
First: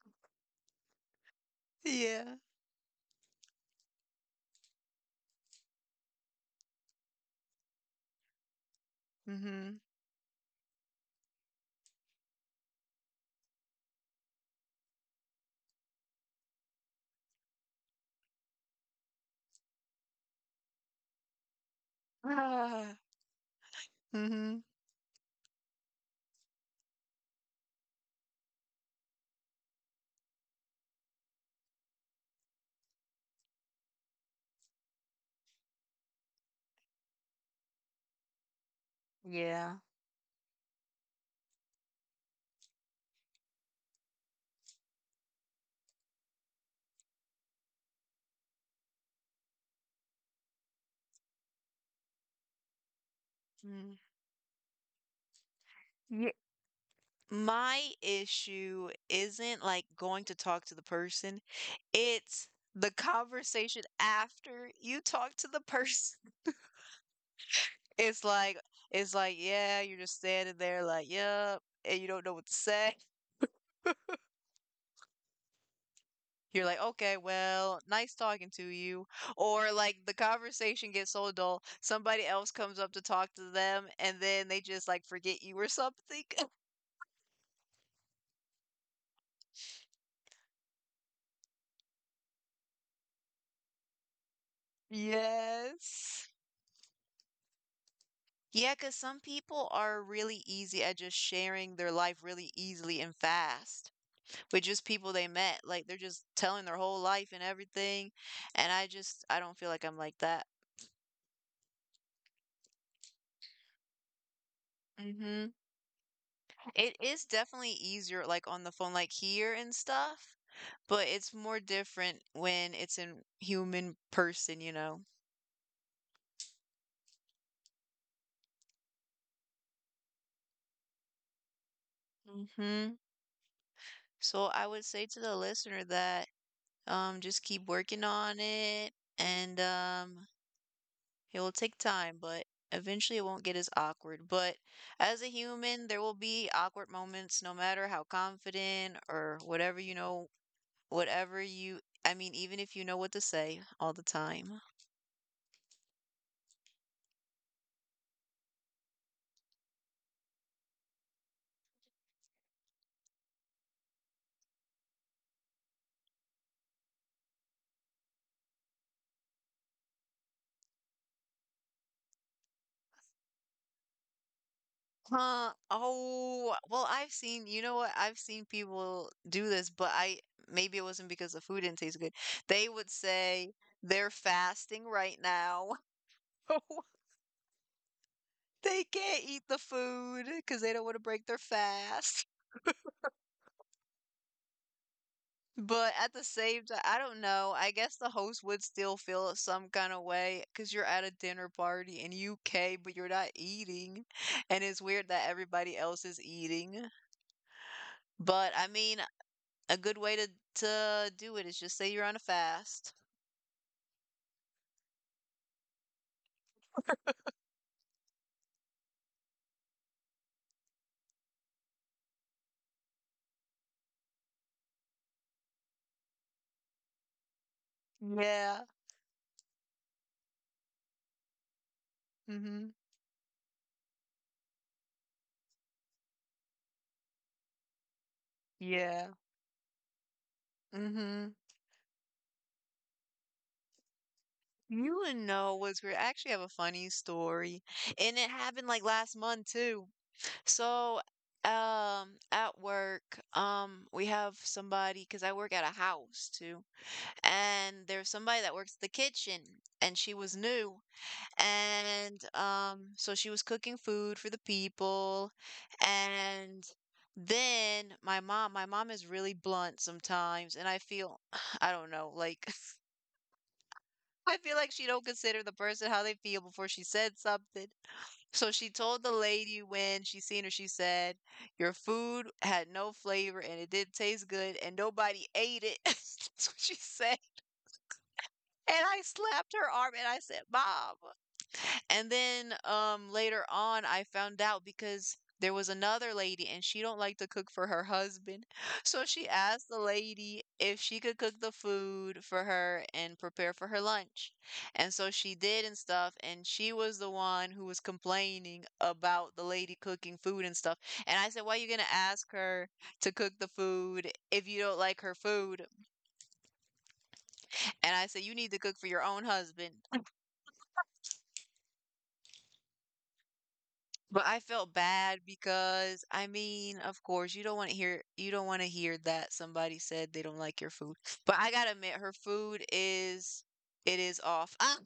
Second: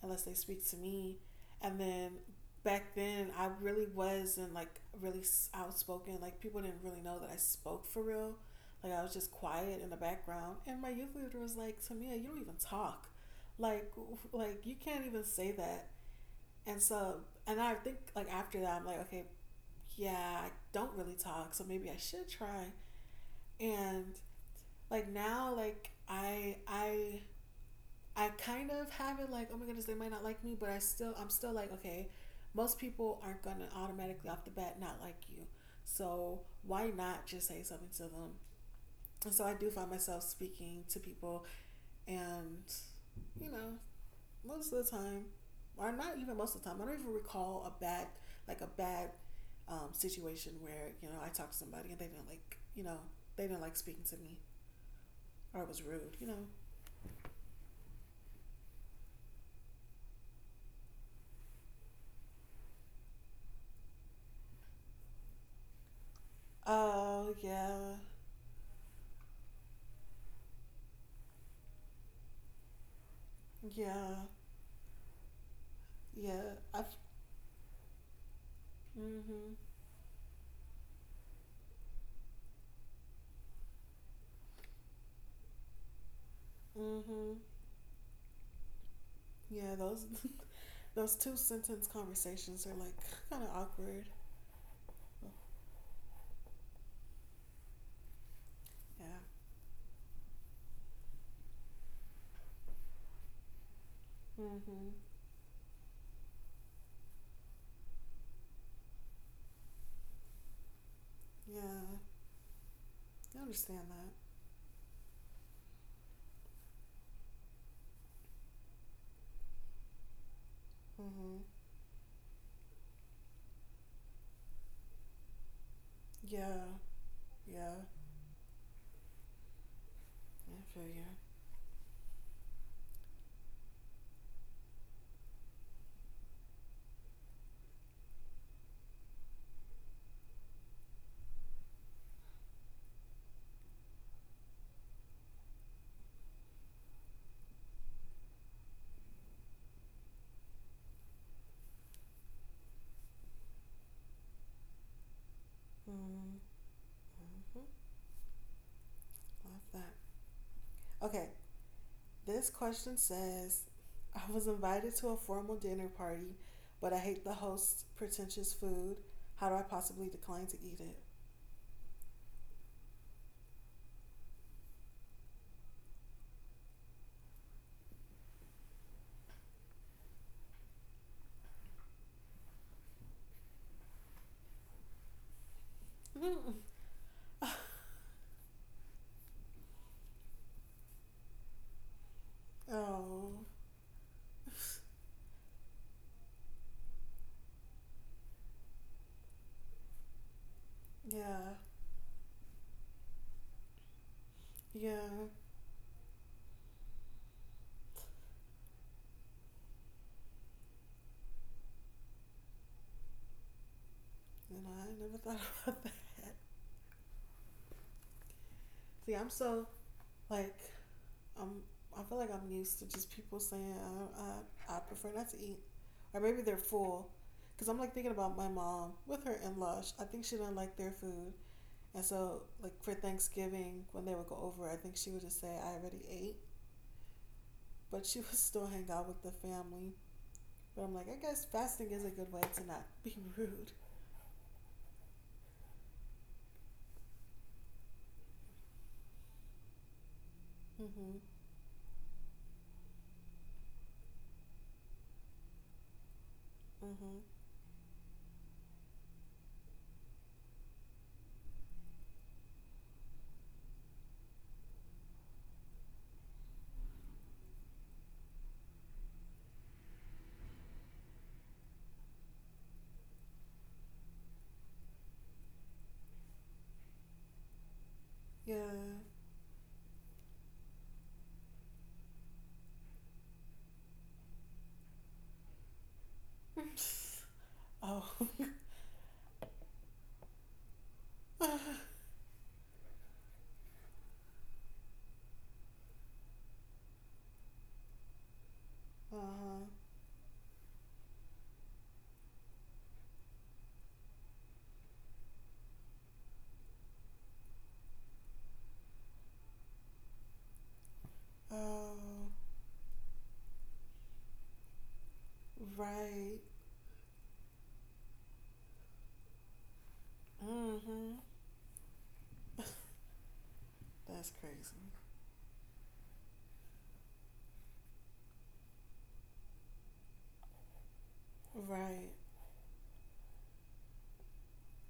unless they speak to me. And then
Yeah.
back then, I really wasn't like really outspoken. Like people didn't really know that I spoke for real. Like I was just
Mhm.
quiet in the background. And my youth leader was like, "Tamia, you don't even talk. Like, like you can't even say that." And so, and I think like after that, I'm like, okay, yeah, I don't really talk, so maybe I should try.
Ah.
And
Mhm.
like now, like I I I kind of have it like, oh my goodness, they might not like me, but I still, I'm still like, okay, most people aren't gonna automatically off the bat not like you, so why not just say something to them? And so I do
Yeah.
find myself speaking to people, and you know, most of the time, or not even most of the time, I don't even recall a bad, like a bad um, situation where you know I talked to somebody and they didn't like, you know, they didn't like
Mm.
speaking to me or it was rude, you know.
My issue isn't, like, going to talk to the person, it's the conversation after you talk to the person.
Oh uh, yeah,
It's like it's like, yeah, you're just standing there like, "Yep," and you don't know what to say.
yeah. Yeah,
You're like,
I've.
"Okay, well, nice talking to you."
Mm-hmm.
Or, like, the conversation gets so dull, somebody else comes up to talk to them, and then they just, like, forget you or something.
Mm-hmm. Yeah, those those two sentence conversations are like kind of awkward.
Yes. Yeah, because
Yeah.
some people are really easy at just sharing their life really easily and fast with
Mm-hmm.
just people they met. Like they're just telling their whole life and everything. And I just, I don't feel like I'm like that.
Yeah, I understand that.
Mm-hmm. It is definitely easier, like on the phone, like here and stuff, but it's
Mm-hmm.
more different when it's in human person, you know?
Yeah. Yeah. Yeah, I feel you.
Mm-hmm. So I would say to the listener that um just keep working on it, and um It will take time, but eventually it won't get as awkward. But as a human, there will be awkward moments no matter how confident or whatever you know, whatever you, I mean, even if you know what to say all the time.
Mm-hmm. Mm-hmm. Love that. Okay, this question says, "I was invited to a formal dinner party, but I hate the host's pretentious food. How do I possibly decline to eat it?"
Huh. Oh, well, I've seen, you know what? I've seen people do this, but I, maybe it wasn't because the food didn't taste good. They would say they're fasting right now. They can't eat the food because they don't want to break their fast.
Oh,
But at the same time, I don't know. I guess the host would still feel some kind of way because you're at a
yeah,
dinner party in U K, but you're not eating. And it's
yeah.
weird that everybody else is eating. But I mean, a good way to to do it is just say you're on a fast.
You know, I never thought about that. See, I'm so like I'm. I feel like I'm used to just people saying I I, I prefer not to eat, or maybe they're full, because I'm like thinking about my
Yeah.
mom with her in Lush. I think she didn't like their food, and so like
Mm-hmm.
for Thanksgiving when they would go over, I think she would just say I already ate, but she would still hang out
Yeah.
with the family. But I'm like, I
Mm-hmm.
guess fasting is a good way to not be rude.
You wouldn't know what's weird. I actually have a funny story. And it happened like last month too. So,
Mhm.
um, at work, um, we have somebody because I work at a house too,
Mhm.
and there's somebody that works the kitchen, and she was new, and um, so she was cooking food for the people, and then my mom, my mom is really blunt sometimes, and I feel, I don't know, like, I feel like she don't consider the person how they feel before she said something, so
Yeah.
she told the lady when she seen her, she said, "Your food had no flavor and it didn't taste good and nobody ate it." That's what she said.
Oh.
And I slapped her arm and I said, "Mom." And then, um, later on, I found out because there was another lady and she don't like to cook for her husband. So she
Uh
asked the lady if she could cook the food for her and prepare for her lunch. And so she did and stuff, and she was the one who was complaining about the lady cooking food and stuff. And I said,
huh.
"Why are you gonna
Oh.
ask her to cook the food if you don't like her food?"
Right.
And I said, "You need to cook for your own husband."
Mm-hmm. That's
But I felt
crazy.
bad because I mean, of course, you don't want to hear you don't want to hear that somebody said they don't like your food. But I gotta admit,
Right.
her food is it is off. Ah,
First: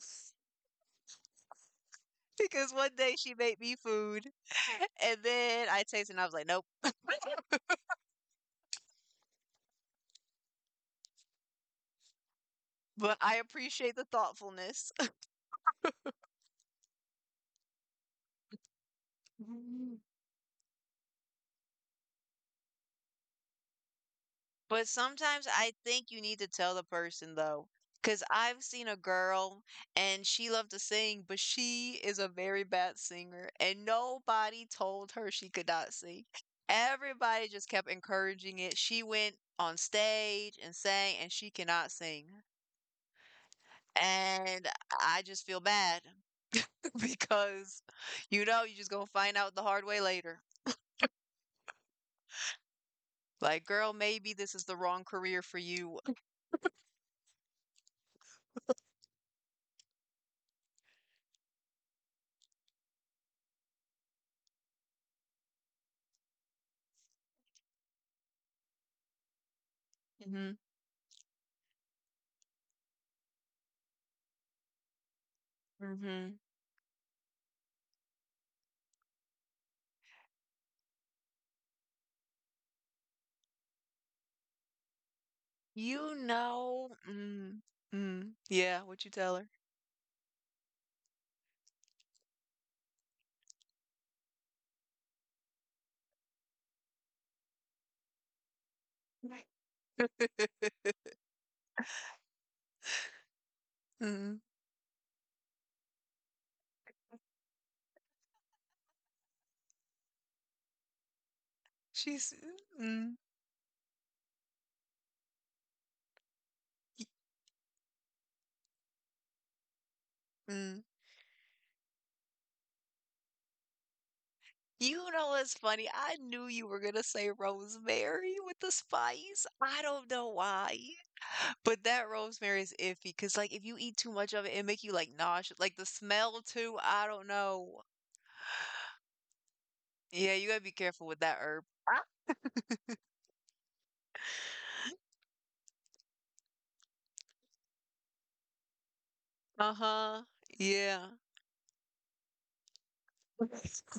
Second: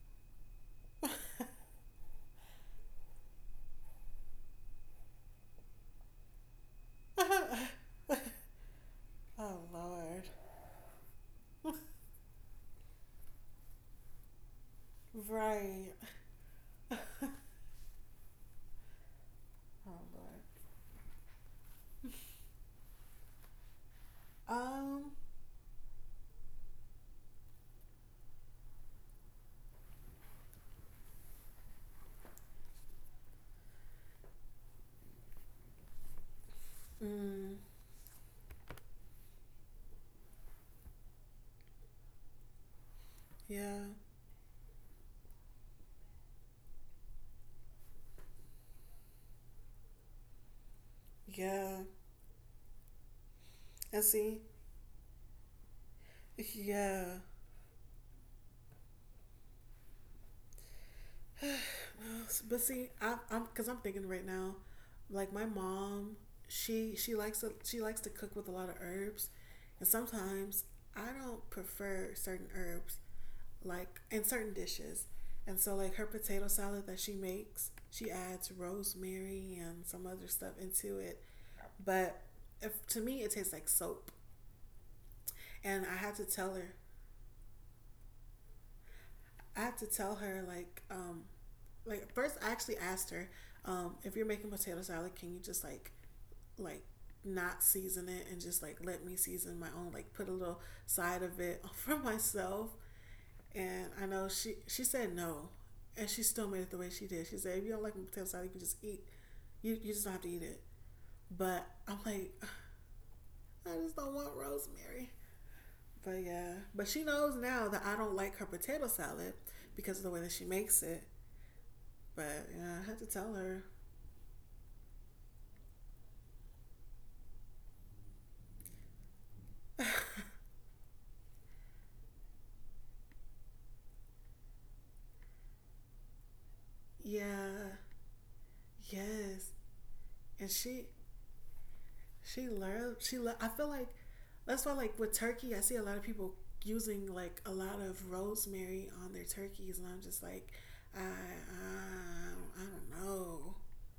because one day she made me food, and then I tasted, and I was like, nope.
Oh Lord.
But I appreciate the thoughtfulness.
Right. Oh Lord.
But
Um.
sometimes I think you need to tell the person though, because 'cause I've seen a girl and she loved to sing, but she is a very bad singer, and nobody told her she could not sing. Everybody
Mm,
just kept encouraging it. She went on stage and sang, and she cannot sing.
yeah.
And I just feel bad because, you know, you're just gonna find out the hard way later.
Yeah.
Like, girl,
And
maybe
see.
this is the wrong career for you.
Yeah. But see, I, I'm because I'm thinking right now, like my mom, she she likes to she likes to cook with a lot of herbs, and
Mhm.
sometimes I don't prefer certain herbs, like in certain dishes, and so like her
Mhm.
potato salad that she makes, she adds rosemary and some other stuff into it, but if, to me it tastes like soap, and I
You
had to tell her,
know mm, mm, yeah, what you tell her?
I had to tell her like um like first I actually asked her, um, if you're making potato salad, can you just like like not season it and just like let me season my own, like
Right.
put a little side of it for myself? And I know
Mm.
she she said no, and she still made it the way she did. She said if you don't like my potato salad, you can just eat. You you just don't have to eat it. But I'm
she's
like,
mm,
I just don't want rosemary. But yeah, but
y
she knows now that I don't like her potato salad because of the way that she
mm.
makes it. But yeah, I had to tell her.
You know what's funny? I knew you were gonna say rosemary with the spice. I don't know why, but that rosemary is iffy. Cause like, if you eat too much of it, it make you, like, nauseous. Like, the smell too, I don't
Yeah.
know.
Yes.
Yeah, you
And
gotta be
she
careful with that herb.
she learned she le- I feel like that's why, like, with turkey I see a lot of people using like a lot of rosemary on their turkeys, and I'm
Uh-huh.
just like I
Yeah.
I, I don't know.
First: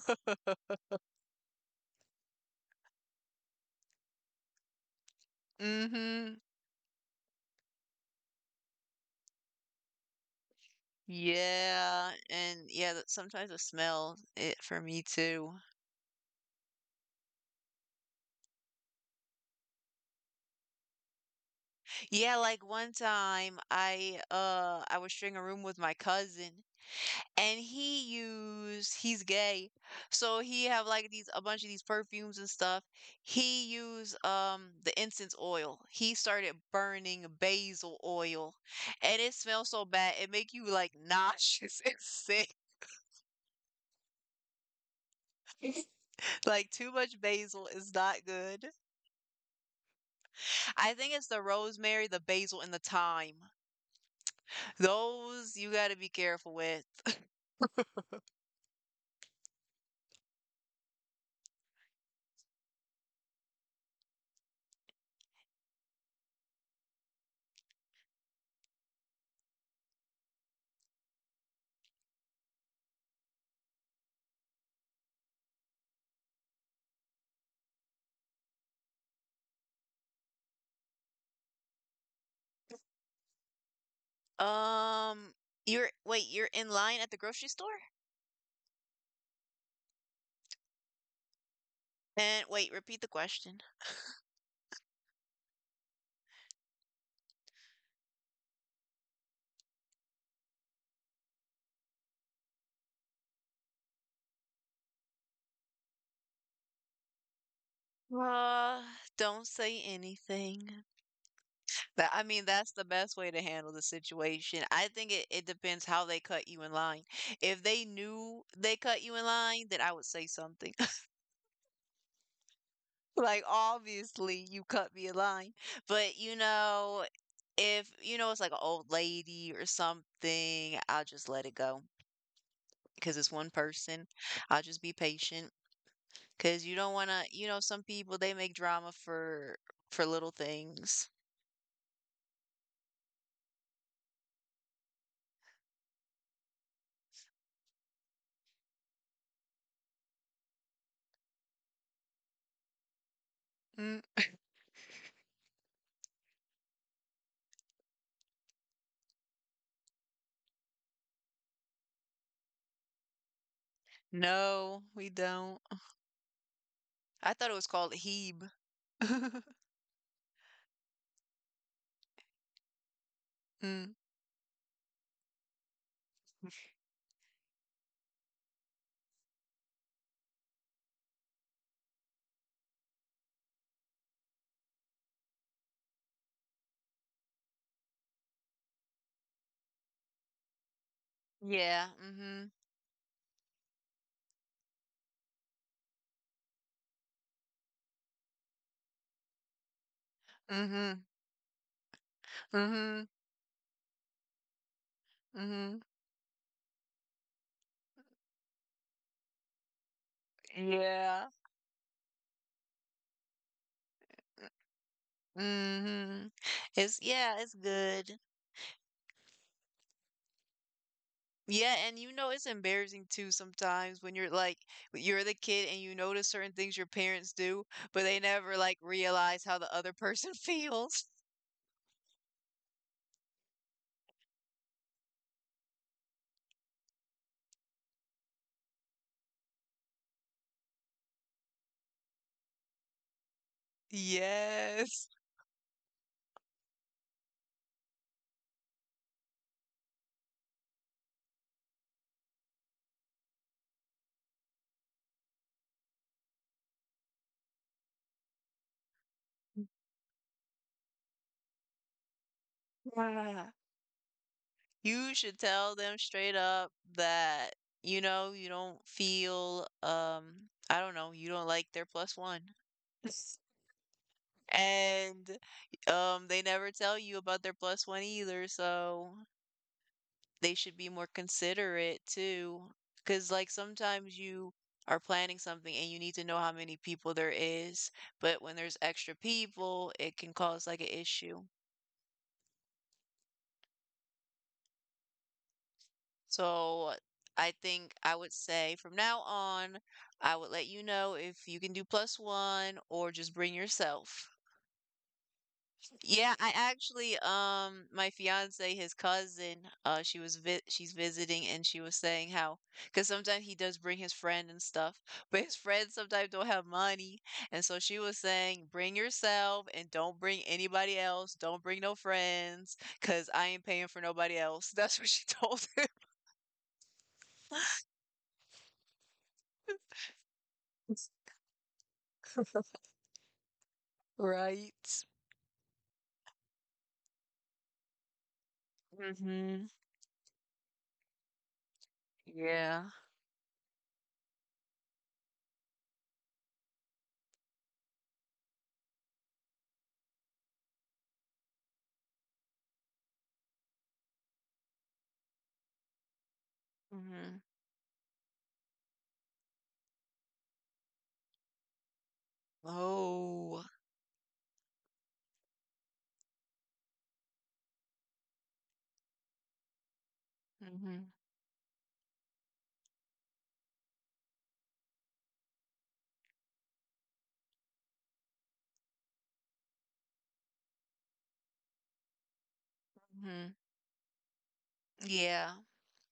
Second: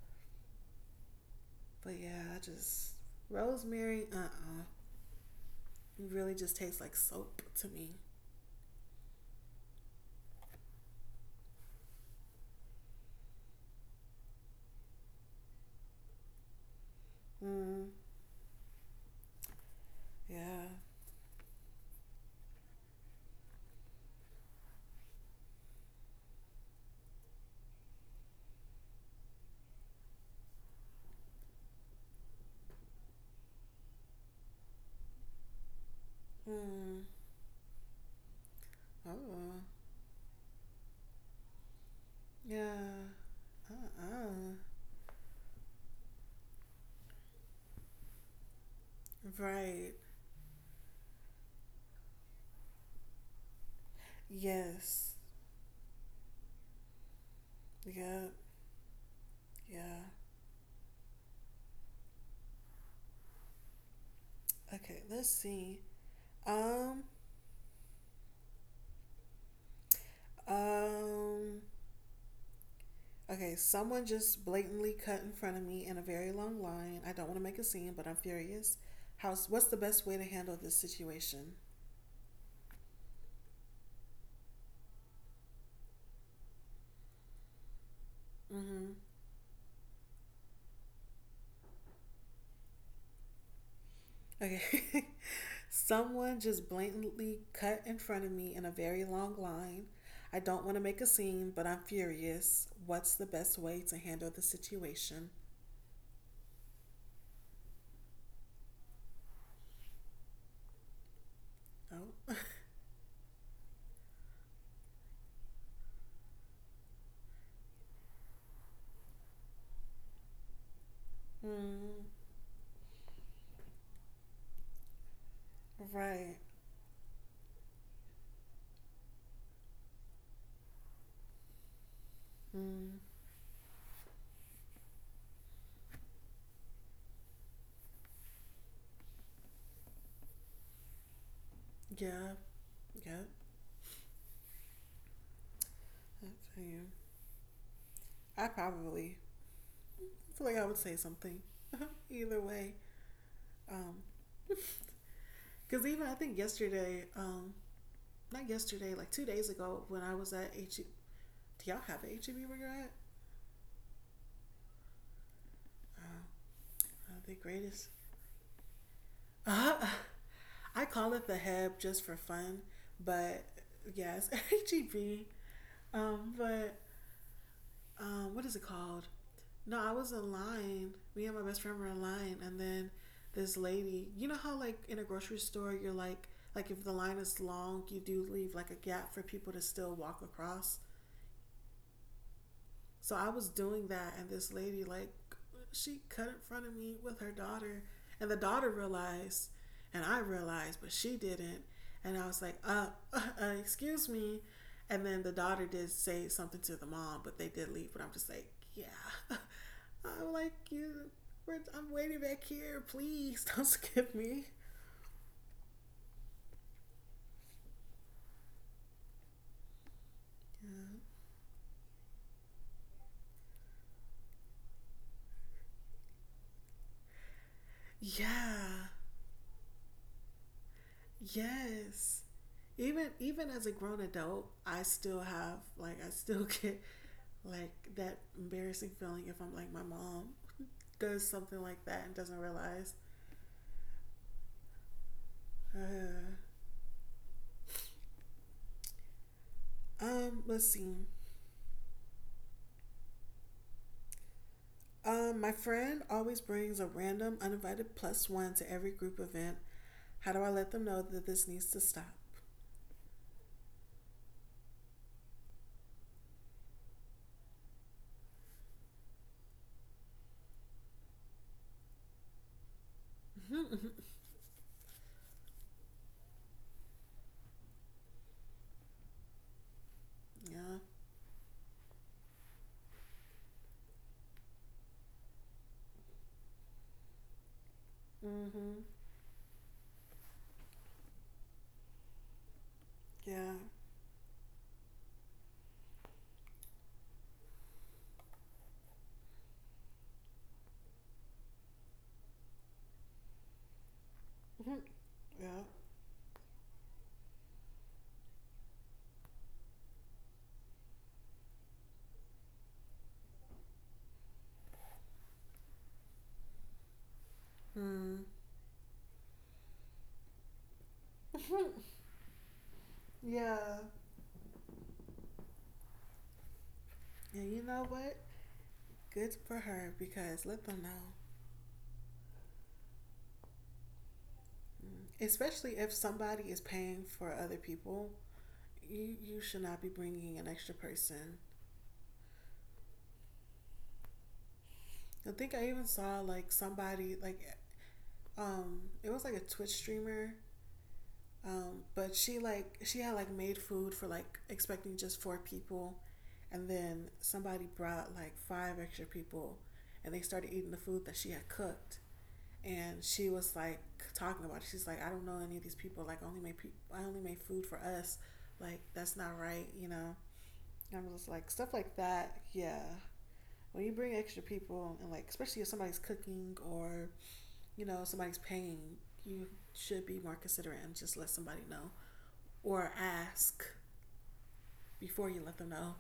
But yeah, I just rosemary uh uh
Mm.
it really
Mhm.
just tastes like soap to me.
Yeah, and yeah, that sometimes I smell it for me too.
Mm. Yeah.
Yeah, like one time I uh I was sharing a room with my cousin and he used he's gay. So he have like these a bunch of these perfumes and stuff. He used um the incense oil. He started
Mm.
burning basil oil and it
Oh.
smells so bad. It make you like nauseous and sick.
Yeah. Uh uh
Like too much basil is not good.
Right.
I think it's the rosemary, the basil, and the thyme.
Yes.
Those you gotta be careful with.
Yeah. Yeah. Okay, let's see. Um, um, okay, someone just blatantly cut in front of me in a very long line. I don't want to make a scene, but I'm furious. How's what's the best way to handle this situation?
Um, you're wait, you're in line at the grocery store?
Mm-hmm.
And wait, repeat the question.
Okay. Someone just blatantly cut in front of me in a very long line. I don't want to make a scene, but I'm furious. What's the best way to handle the situation?
Uh, don't say anything. That I
Oh.
mean, that's the best way to handle the situation. I think it, it depends how they cut you in line. If they knew they cut you in line, then I would say something.
mm,
Like, obviously, you cut me a line. But, you
right.
know, if, you know, it's like an old lady or something, I'll just let it go
Mm,
because it's one person. I'll just be patient because you don't want to, you know, some people, they make drama for for little things.
yeah. Yep. Yeah, that's you. I probably feel like I would say something either way. Um,
Mm.
because even I think yesterday, um, not yesterday, like two days ago, when I was at H, E B. Do y'all have a H E B where you're at?
No, we don't.
Uh, the
I thought it was
greatest.
called Hebe.
Uh, I call it the Heb just for fun, but
Mm.
yes, H E B. Um, but um, what is it called? No, I was in line. Me and my best friend were in line, and then this lady. You know how, like, in a grocery store, you're like like if the line is long, you do leave like a gap for people to still walk across.
Yeah. Mm-hmm.
So I was doing that, and this lady, like, she cut in front of me with her daughter, and the daughter realized, and I realized, but
Mhm.
she didn't. And I was like, uh,
Mhm.
uh, uh excuse me. And then the daughter
Mhm.
did say something to the mom, but they did leave. But I'm just like, yeah. I'm like, you,
Yeah.
we're, I'm waiting back here. Please don't skip me.
Mm-hmm. It's yeah, it's good.
Yeah.
Yeah, and you know it's embarrassing too sometimes when you're like you're the kid and you notice certain things your parents do, but they never like
Yeah.
realize how the other person feels.
Yes. Even even as a grown adult, I still have like I still get like that embarrassing feeling if I'm like my mom does something like that and doesn't realize.
Yes.
Uh, um, let's see. Um, my friend always brings a random uninvited plus one to every group event. How do I let them know that this needs to stop?
Yeah. You should tell them straight up that you know you don't feel um I don't know, you don't like their plus one.
Yeah.
And um they never tell you about their plus one either, so they should be more considerate too. Because, like, sometimes you are planning something and you need to know how many people there is, but when there's
Mhm.
extra people, it can cause like an issue.
Yeah.
So, I think I would say from now on, I would let you know if you can do plus one or just bring yourself.
Mhm. Yeah.
Yeah, I actually um my fiance his cousin uh she was vi she's visiting and she was saying how because sometimes he does bring his friend and stuff, but his friends sometimes don't have money. And so she was
Hmm.
saying bring yourself and don't bring anybody else, don't bring no friends because I ain't paying
Yeah.
for nobody else. That's what she told him.
And you know what? Good for her, because let them know.
Right.
Especially if somebody is paying for other people, you, you
Mm-hmm.
should not be bringing an extra person.
Yeah.
I think I even saw like somebody like um it was like a Twitch streamer, um, but she like she had like made food for like expecting just four people, and then
Mm-hmm.
somebody brought like five extra people, and they started eating the food that she had cooked, and she
Oh.
was like talking about it. She's like, I don't know any of these people. Like, only make pe- I only make food for us. Like, that's not right, you know.
Mm-hmm.
And I was just like stuff like that. Yeah, when you bring extra people and like, especially if somebody's cooking or you know somebody's paying, you should be more considerate and just let somebody know or
Mm-hmm.
ask before
Yeah.
you let them know.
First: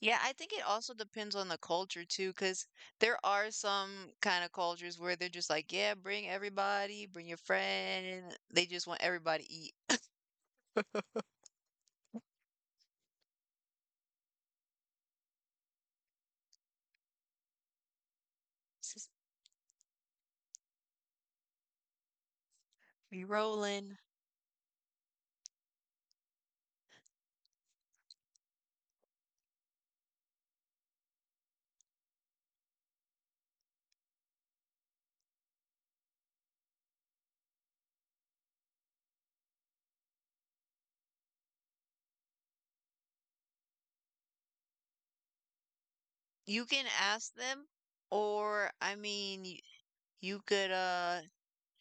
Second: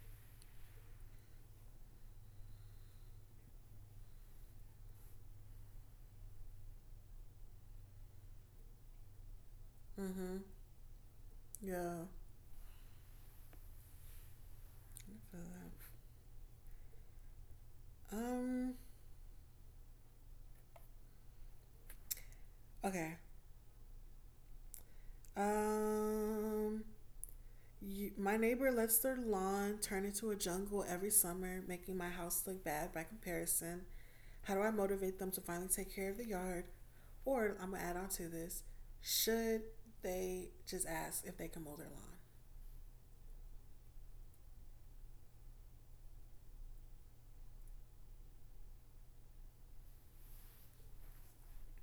Yeah, I think it also depends on the culture too, because there are some kind of cultures where they're just like, yeah, bring everybody, bring your friend. They just want everybody to eat.
Mm-hmm. Yeah. Um.
It's just
Okay.
be rolling.
Um. You, my neighbor lets their lawn turn into a jungle every summer, making my house look bad by comparison. How do I motivate them to finally take care of the yard? Or I'm gonna add on to this: should they just ask if they can mow their lawn?
You can ask them, or I mean, you, you could, uh,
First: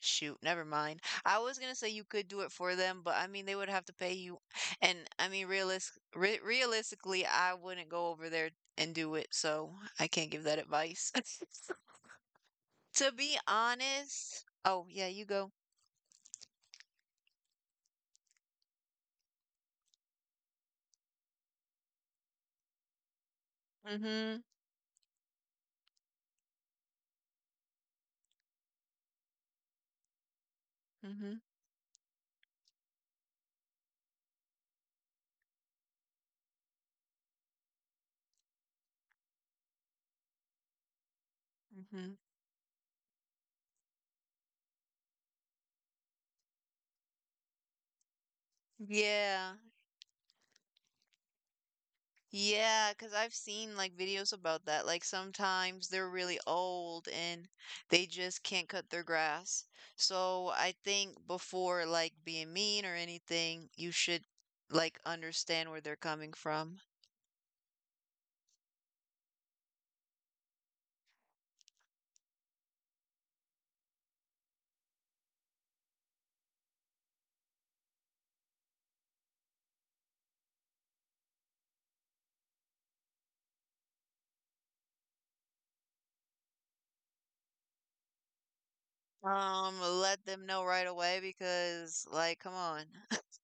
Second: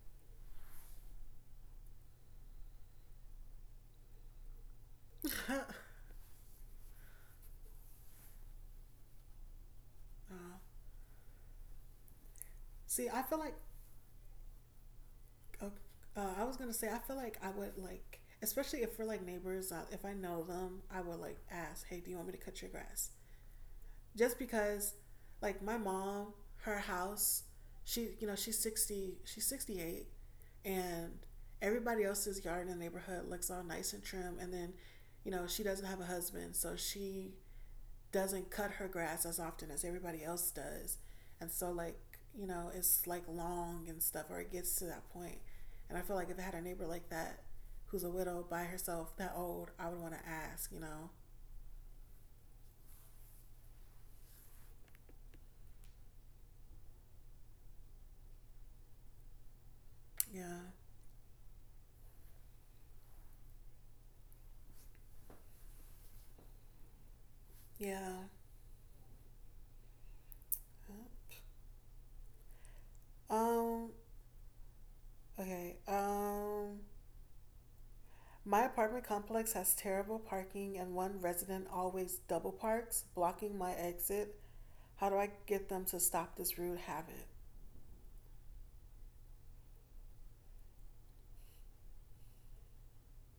shoot, never mind. I was gonna say you could do it for them, but I mean, they would have to pay you. And I mean, realis re realistically, I wouldn't go over there and do it, so I can't give
Uh,
that advice.
see,
To
I
be
feel like
honest, oh, yeah, you go.
uh, uh, I was gonna say I feel like I would like, especially if we're like neighbors. Uh, if I know them, I would like ask, "Hey, do you want me to cut your grass?" Just
Mhm.
because, like my mom, her house, she you know she's sixty, she's sixty eight, and
Mhm.
everybody else's yard in the neighborhood looks all nice and trim, and then, you know, she doesn't have a husband, so she doesn't cut her grass as often as everybody else does, and so like
Mhm.
you know it's like long and stuff, or it gets to that point, point. And I feel like if I had a neighbor like that, who's a widow by herself that
Yeah,
old, I would want to ask, you know.
yeah. because 'cause I've seen, like, videos about that, like, sometimes they're really old and they just can't cut their grass, so I
Yeah.
think before, like, being mean or anything, you should, like, understand where they're coming from.
Yeah. Um Okay. Um, my apartment complex has terrible parking, and one resident always double parks, blocking my exit. How do I get them to stop this rude habit?
Um, let them know right away because, like, come on.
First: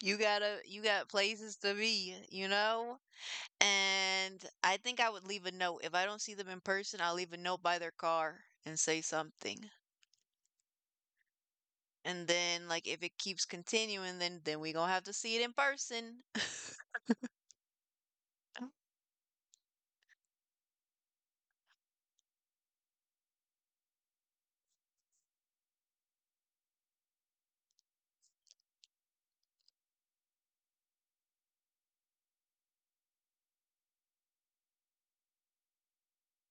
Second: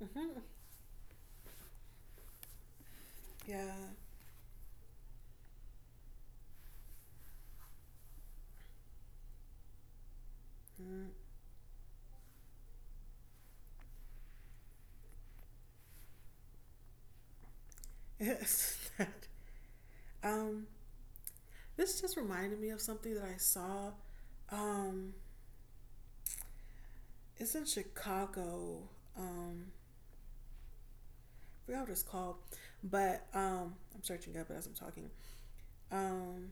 You gotta you got places to be, you know?
Yeah.
And I think I would leave a note. If I don't see them in person, I'll leave a note by their car and say something.
Mm.
And then like if it keeps continuing, then then we gonna have to see it in person.
Yes. That. um, this just reminded me of something that I saw. Um, it's in Chicago. Um, I forgot what it's called, but um, I'm searching up as I'm talking. Um,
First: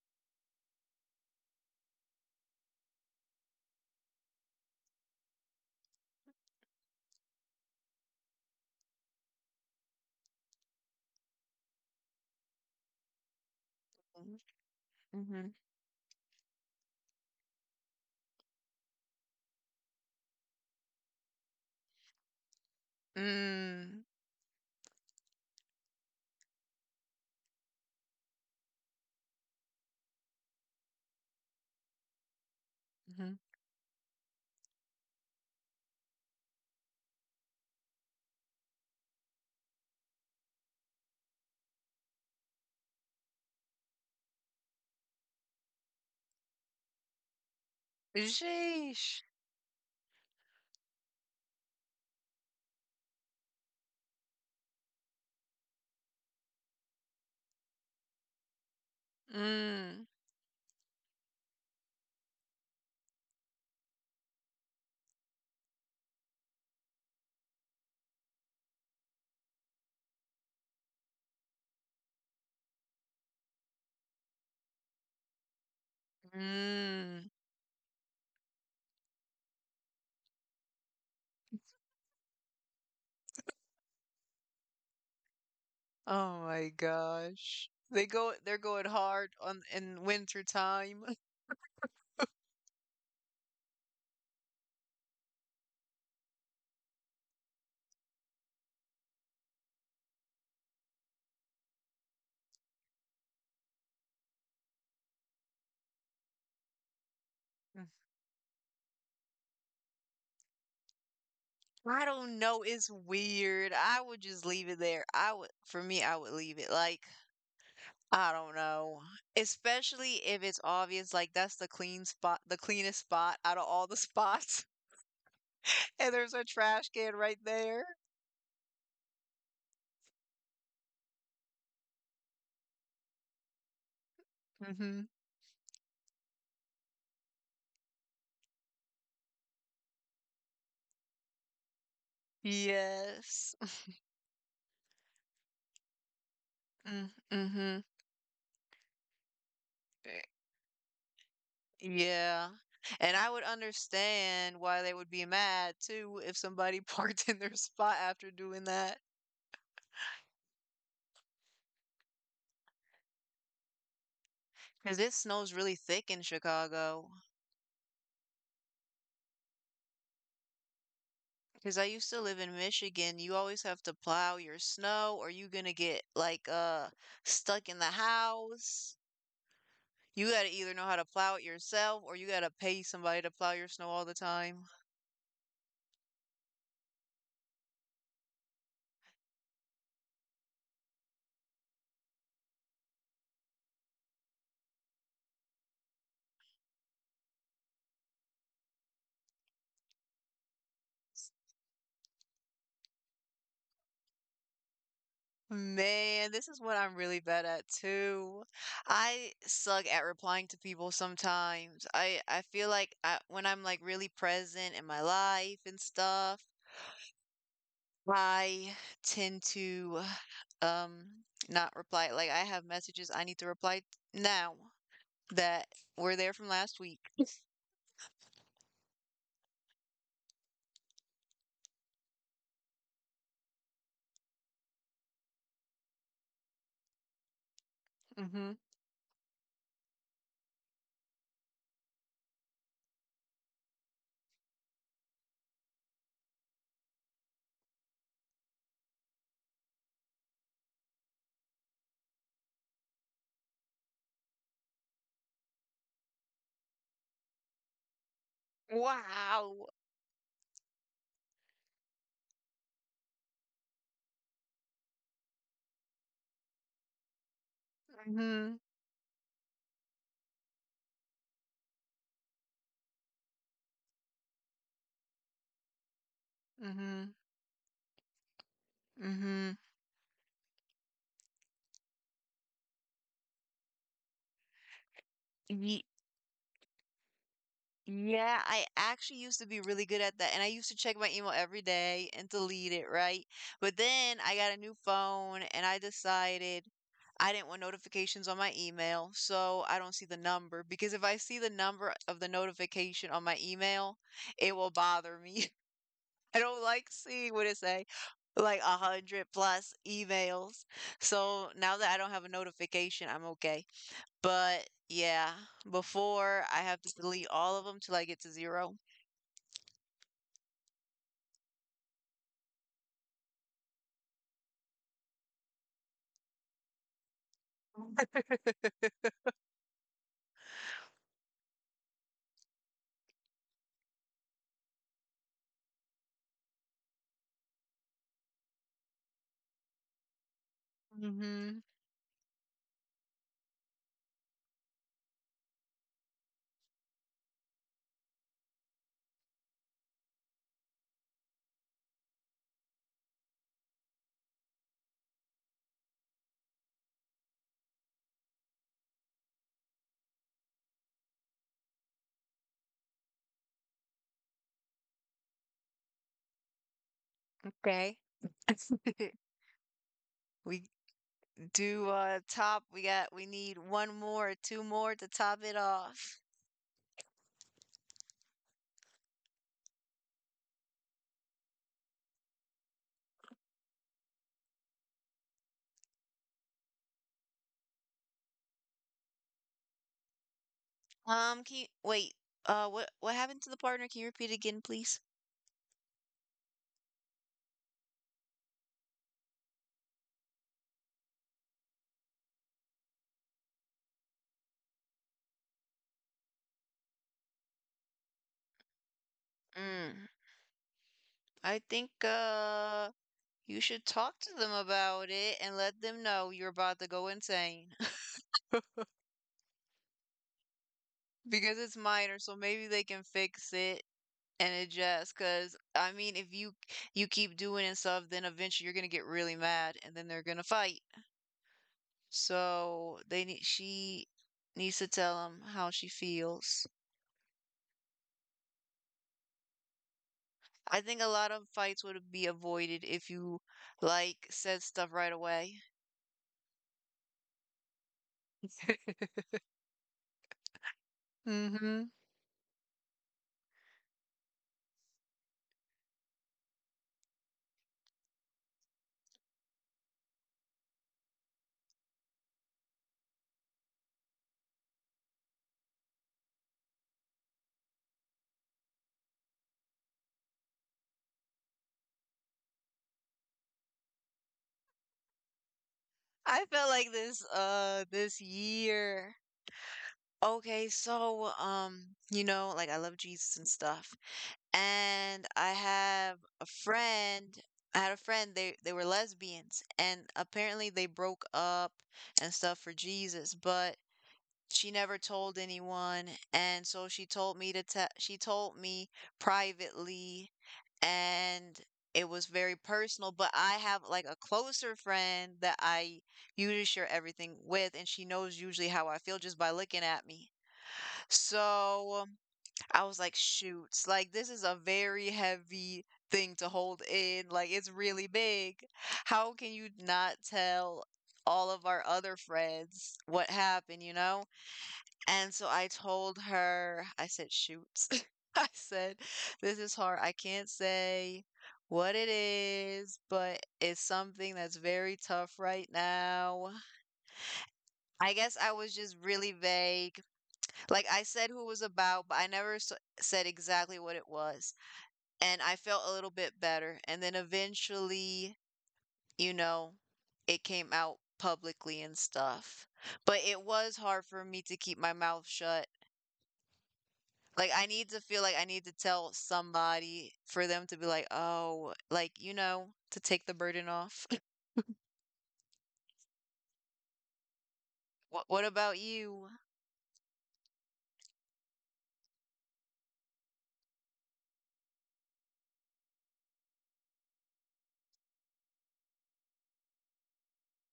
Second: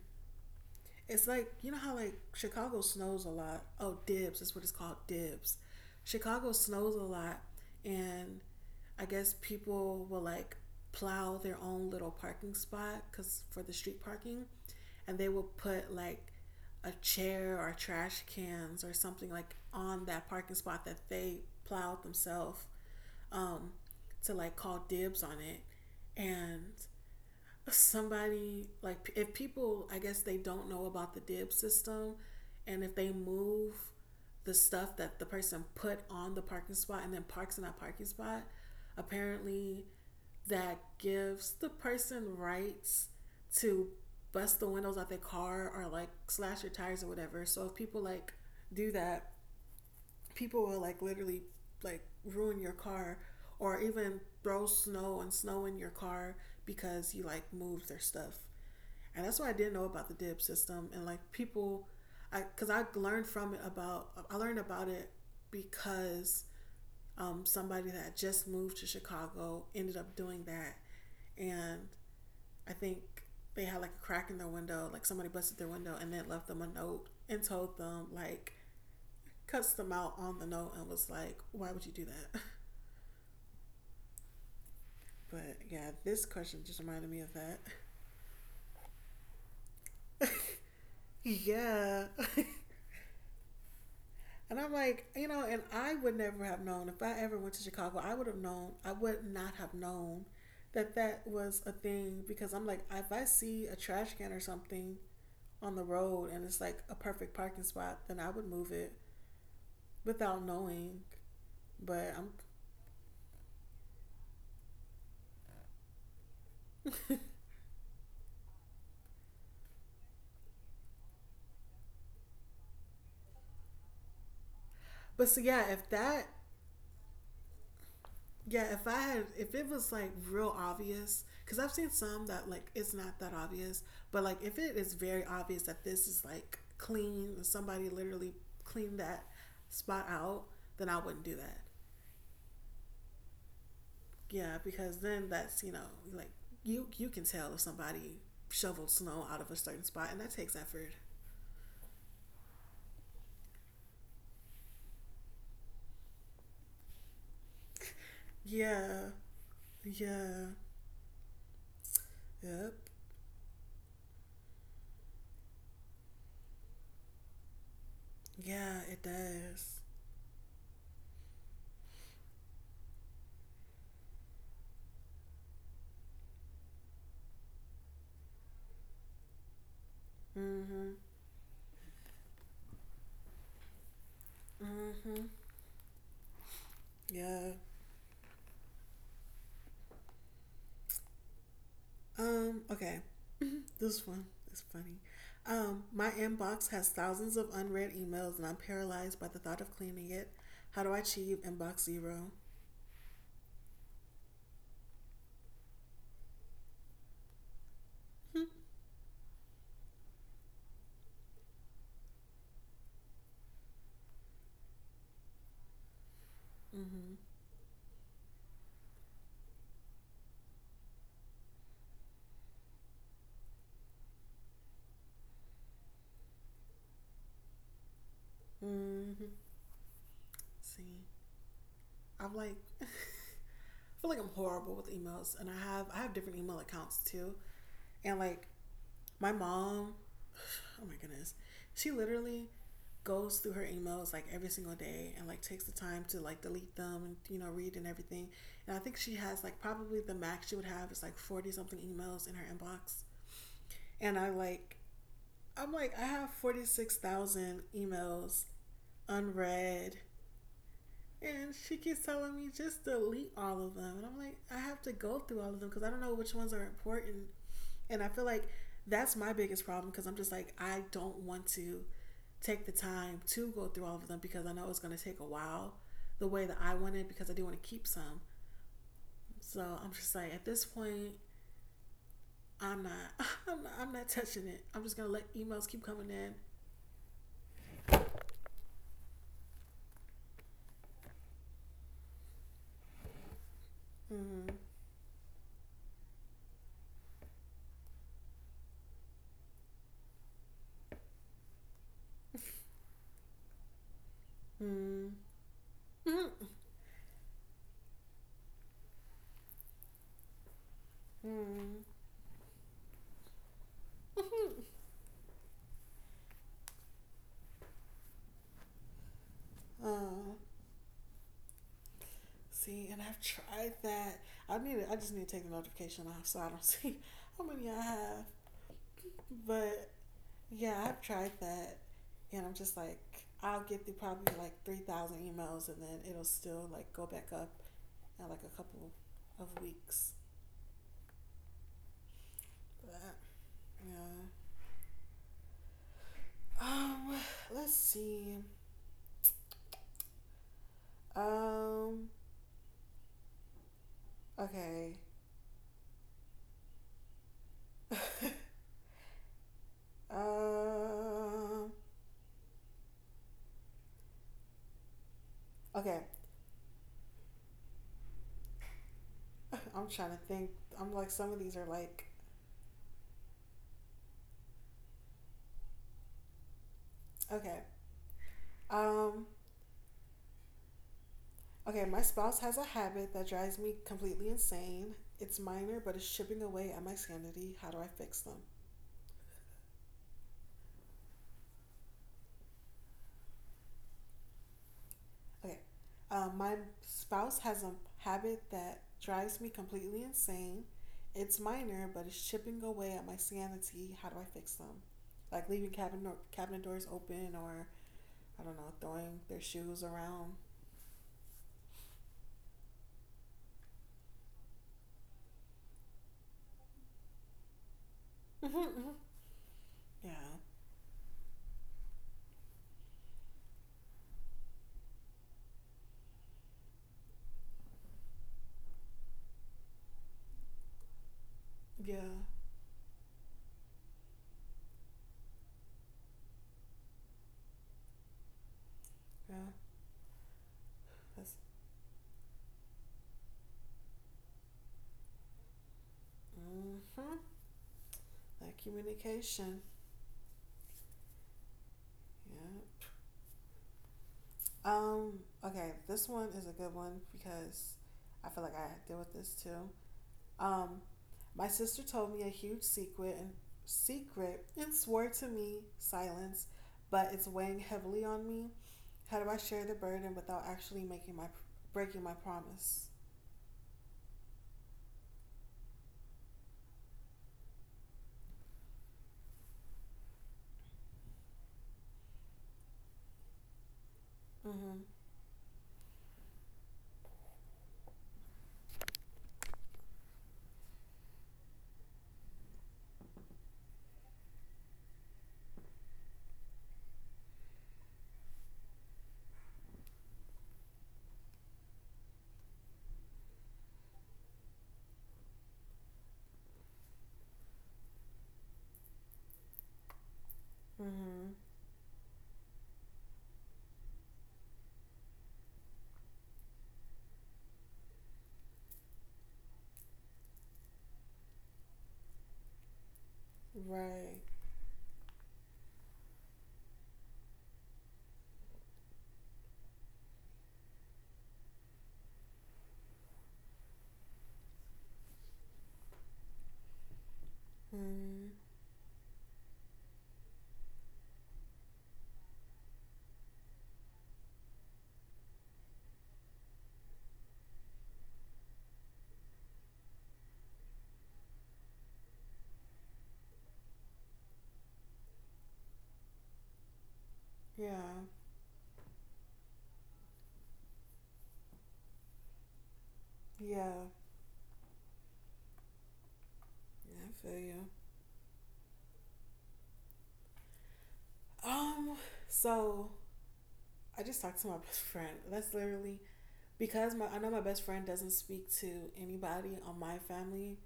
It's like you know how, like, Chicago snows a lot. Oh, dibs is what it's called. Dibs. Chicago snows a lot, and I guess people will like plow their own little parking spot, because for the street parking, and they will
Mm-hmm.
put like a chair or trash cans or something like on that parking spot that they plowed themselves, um,
Mm.
to like call dibs on it, and somebody like if people I guess they don't know about the dib system, and if they
Mm-hmm.
move the stuff that the person put on the parking spot and then parks in that parking spot, apparently that gives the person rights to bust the windows out their car or like slash your tires or whatever, so if people like do
Sheesh.
that, people will like literally like ruin your car, or even throw snow and snow in your car because you like move their stuff. And that's why I didn't know
Mm.
about the dip system, and like people I cuz I learned from it about I learned about it because, um, somebody that just moved to Chicago ended up doing that, and I think they had like a crack in their window, like somebody busted their window and then left them a note
Mm.
and told them like cuts them out on the note and was like, why would you do that? But yeah, this
Oh
question
my
just reminded me of that.
gosh. They go they're going hard on in winter time.
Yeah. And I'm like, you know, and I would never have known if I ever went to Chicago, I would have known, I would not have known that that was a thing, because I'm like, if I see a trash can or something on the road and it's like a perfect parking
Mm.
spot, then I would move it without knowing.
I
But I'm,
don't know, it's weird. I would just leave it there. I would, for me, I would leave it, like, I don't know, especially if it's obvious, like, that's the clean spot the cleanest spot out of all the spots,
but so yeah, if
and
that
there's a trash can right there.
yeah, if I had, if it was like real obvious, because I've seen some that like it's not that obvious, but like if it is
Mhm.
very obvious that this is like clean, somebody literally cleaned that spot out, then I wouldn't do that.
Yes.
Yeah, because then that's you know like you
Mm.
you can tell if
Mhm.
somebody shoveled snow out of a certain spot,
Eh.
and that takes effort.
Yeah. And I would understand why they would be mad too if somebody parked in their spot after doing that.
Yeah, yeah, yep,
Because it snows really thick in Chicago.
yeah, it does.
Because I used to live in Michigan, you always have to plow your snow or you're gonna get like uh stuck in the house. You gotta either know how
Mhm,
to plow it yourself or you gotta pay somebody to plow your snow all the time.
mhm, yeah. Um, okay. This one is funny. Um, my inbox has thousands of unread emails, and I'm paralyzed by the thought of cleaning it. How do I achieve inbox zero?
Man, this is what I'm really bad at too. I suck at replying to people sometimes. I I feel like I, when I'm like really present in my life and stuff,
Mm-hmm.
I tend to um not reply. Like I have messages I need to reply now that were there from last week.
Mm-hmm. See, I'm like, I feel like I'm horrible with emails, and I have, I have different email accounts too. And
Mm-hmm.
like, My mom, oh my goodness, she literally goes through her emails like every single day and like takes the time to like delete them and you know read and everything. And I think she has like probably the max she would have is like forty something emails in her inbox. And I like I'm like I have forty-six thousand emails
Wow.
unread, and she keeps telling me just delete all of them. And I'm like, I have to go through all of them because I don't know which ones are important. And I feel like
Mm-hmm.
that's my biggest problem, because I'm just like, I don't want to take the time to go through all of them because I know it's going to take a while the way that I want
Mm-hmm.
it, because I do want to keep some.
Mm-hmm.
So I'm just like, at this point, I'm not, I'm not, I'm not touching it. I'm just going to let emails keep coming in.
Yeah, I actually used to be really good at that. And I used to check my email every day and delete it, right? But then I got
Mm-hmm.
a new phone and I decided I didn't want notifications on my email. So I don't see the number, because if I see the number of the notification on my email, it will bother
Mm-hmm.
me. I don't like seeing what it say, like a hundred plus emails. So now that
Mm-hmm.
I don't have a notification, I'm okay. But
Mm-hmm.
yeah, before I have to delete all of them till I get to zero.
Oh, see, and I've tried that. I need. to- I just need to take the notification off so I don't see how many I have. But yeah, I've tried that, and I'm just like, I'll get through probably like three thousand emails, and then it'll still like go back up in like a couple of weeks.
Mhm.
But, yeah. Um. Let's see. Um. Okay. Um. Okay.
Okay.
I'm trying to think.
We
I'm like some of these are
do
like
uh Top. We got we need one more, two more to top it off.
okay. Um. Okay, my spouse has a habit that drives me completely insane. It's minor, but it's chipping away at my sanity. How do I fix them?
Um, can you wait? Uh, what what happened to the partner? Can you repeat again, please?
Okay, um, my spouse has a habit that drives me completely insane. It's minor, but it's chipping away at my sanity. How do I fix them? Like leaving cabinet or cabinet doors open, or I don't know, throwing their shoes
Mm,
around.
I think uh you should talk to them about it and let them know you're about to go insane.
Mm-hmm, yeah,
Because it's minor, so maybe they can fix it and adjust. Because I mean, if you you keep doing and stuff, then eventually you're gonna get really mad and then they're gonna fight.
yeah,
So they need she needs to tell him how she feels.
yeah.
I think a lot
That's
of fights would be avoided if you like said stuff right away.
mm-hmm. That communication.
Mm-hmm.
Yeah. Um, okay, this one is a good one because I feel like I deal with this too. Um, my sister told me a huge secret and secret and swore to me silence, but it's weighing heavily on me. How do I share the burden without actually making my breaking my promise?
I felt like this uh this year. Okay, so um, you know, like I love Jesus and stuff.
Mhm.
And I have a friend, I had a friend, they they were lesbians and apparently they broke up and stuff for Jesus, but she never told anyone, and so she told me to tell. She told me privately, and it was very personal, but I have like a closer friend that I usually share everything with, and she knows usually how I feel just by looking at me.
Mhm.
So I was like, shoots, like this is a very heavy thing to hold in. Like it's really big. How can you not tell all of our other friends what happened, you know?
Right.
And so I told her, I said, "Shoot." I said, "This is hard. I can't say what it is, but it's something that's very tough right now." I guess
Mhm.
I was just really vague. Like I said who it was about, but I never s said exactly what it was. And I felt a little bit better. And then eventually, you know, it came out publicly and stuff. But it was hard for me to keep my mouth shut. Like, I
Yeah.
need to feel like I need to tell somebody for them to be like, "Oh, like, you know, to take the burden
Yeah.
off."
Yeah, I feel you.
What what about you?
Um, so I just talked to my best friend. That's literally because my I know my best friend doesn't speak to anybody on my family.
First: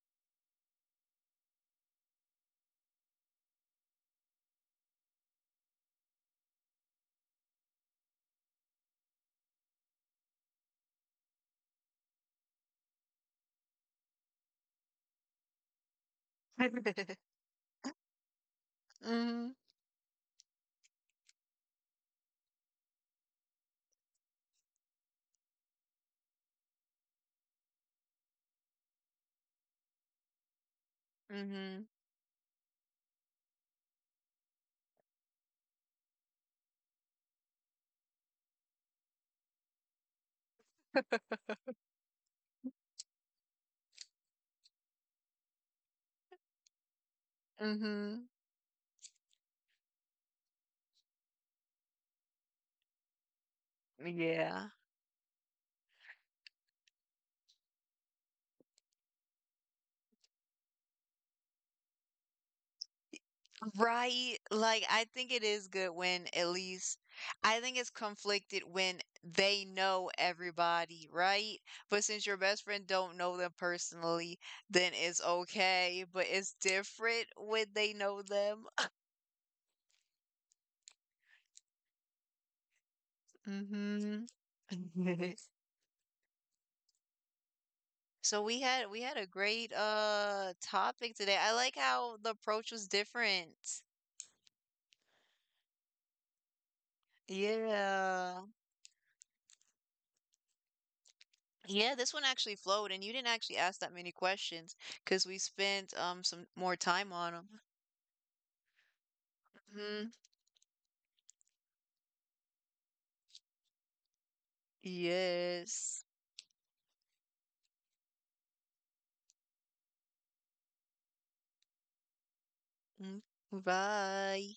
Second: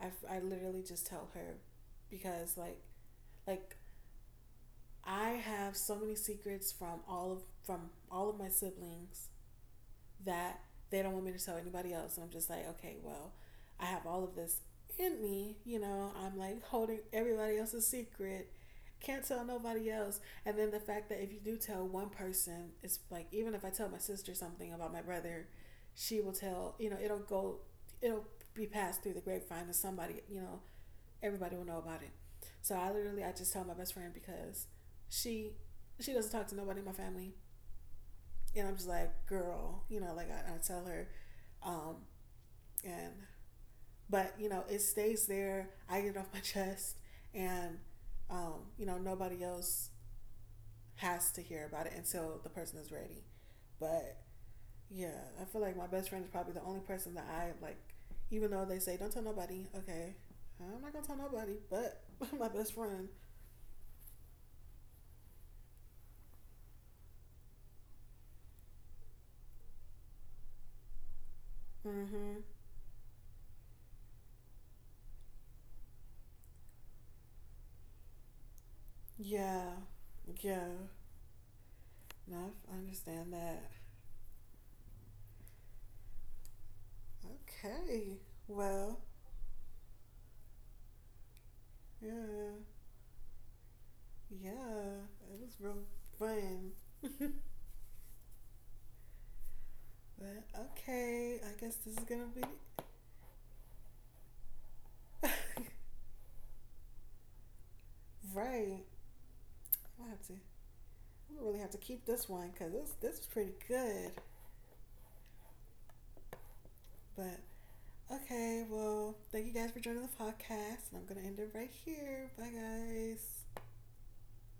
I, I literally just tell her because like like I have so many secrets from all of from all of my siblings that they don't want me to tell anybody else. And I'm just like, okay, well, I have all of this in me. You know, I'm like holding everybody else's secret. Can't tell
Mm-hmm.
nobody else. And then the fact that if you do tell one person, it's like, even if I tell my sister something about my brother, she will tell, you know, it'll go, it'll be passed through the grapevine to somebody, you know, everybody will know
Mm-hmm.
about it. So I literally, I just tell my best friend because she, she doesn't talk to nobody in my family, and I'm just like, girl, you know, like I, I tell her, um, and but you know, it stays there. I get it off my chest, and
Mm-hmm.
um, you know, nobody else has to hear about it until the person is ready. But
Yeah.
yeah, I feel like my best friend is probably the only person that I like, even though they say don't tell nobody. Okay, I'm not gonna tell nobody, but my best friend.
Right. Like, I think it is good when at least I think it's conflicted when they know everybody, right? But since your
Mm-hmm.
best friend don't know them personally, then it's okay. But it's different when they know them.
Yeah, yeah. No, I understand that.
Mm-hmm.
Okay.
So we had
Well,
we had a great uh topic today. I like
yeah.
how the
Yeah.
approach was different.
Yeah, it was real fun.
Yeah.
But okay, I guess
Yeah,
this is
this one
gonna be
actually flowed and you didn't actually ask that many questions because we spent um some more time on
right. I
them.
have to. I really have to keep this one because this this was pretty good.
Yes.
But okay, well, thank you guys for joining the podcast, and I'm gonna end it right here. Bye,
Mm.
guys.
Bye.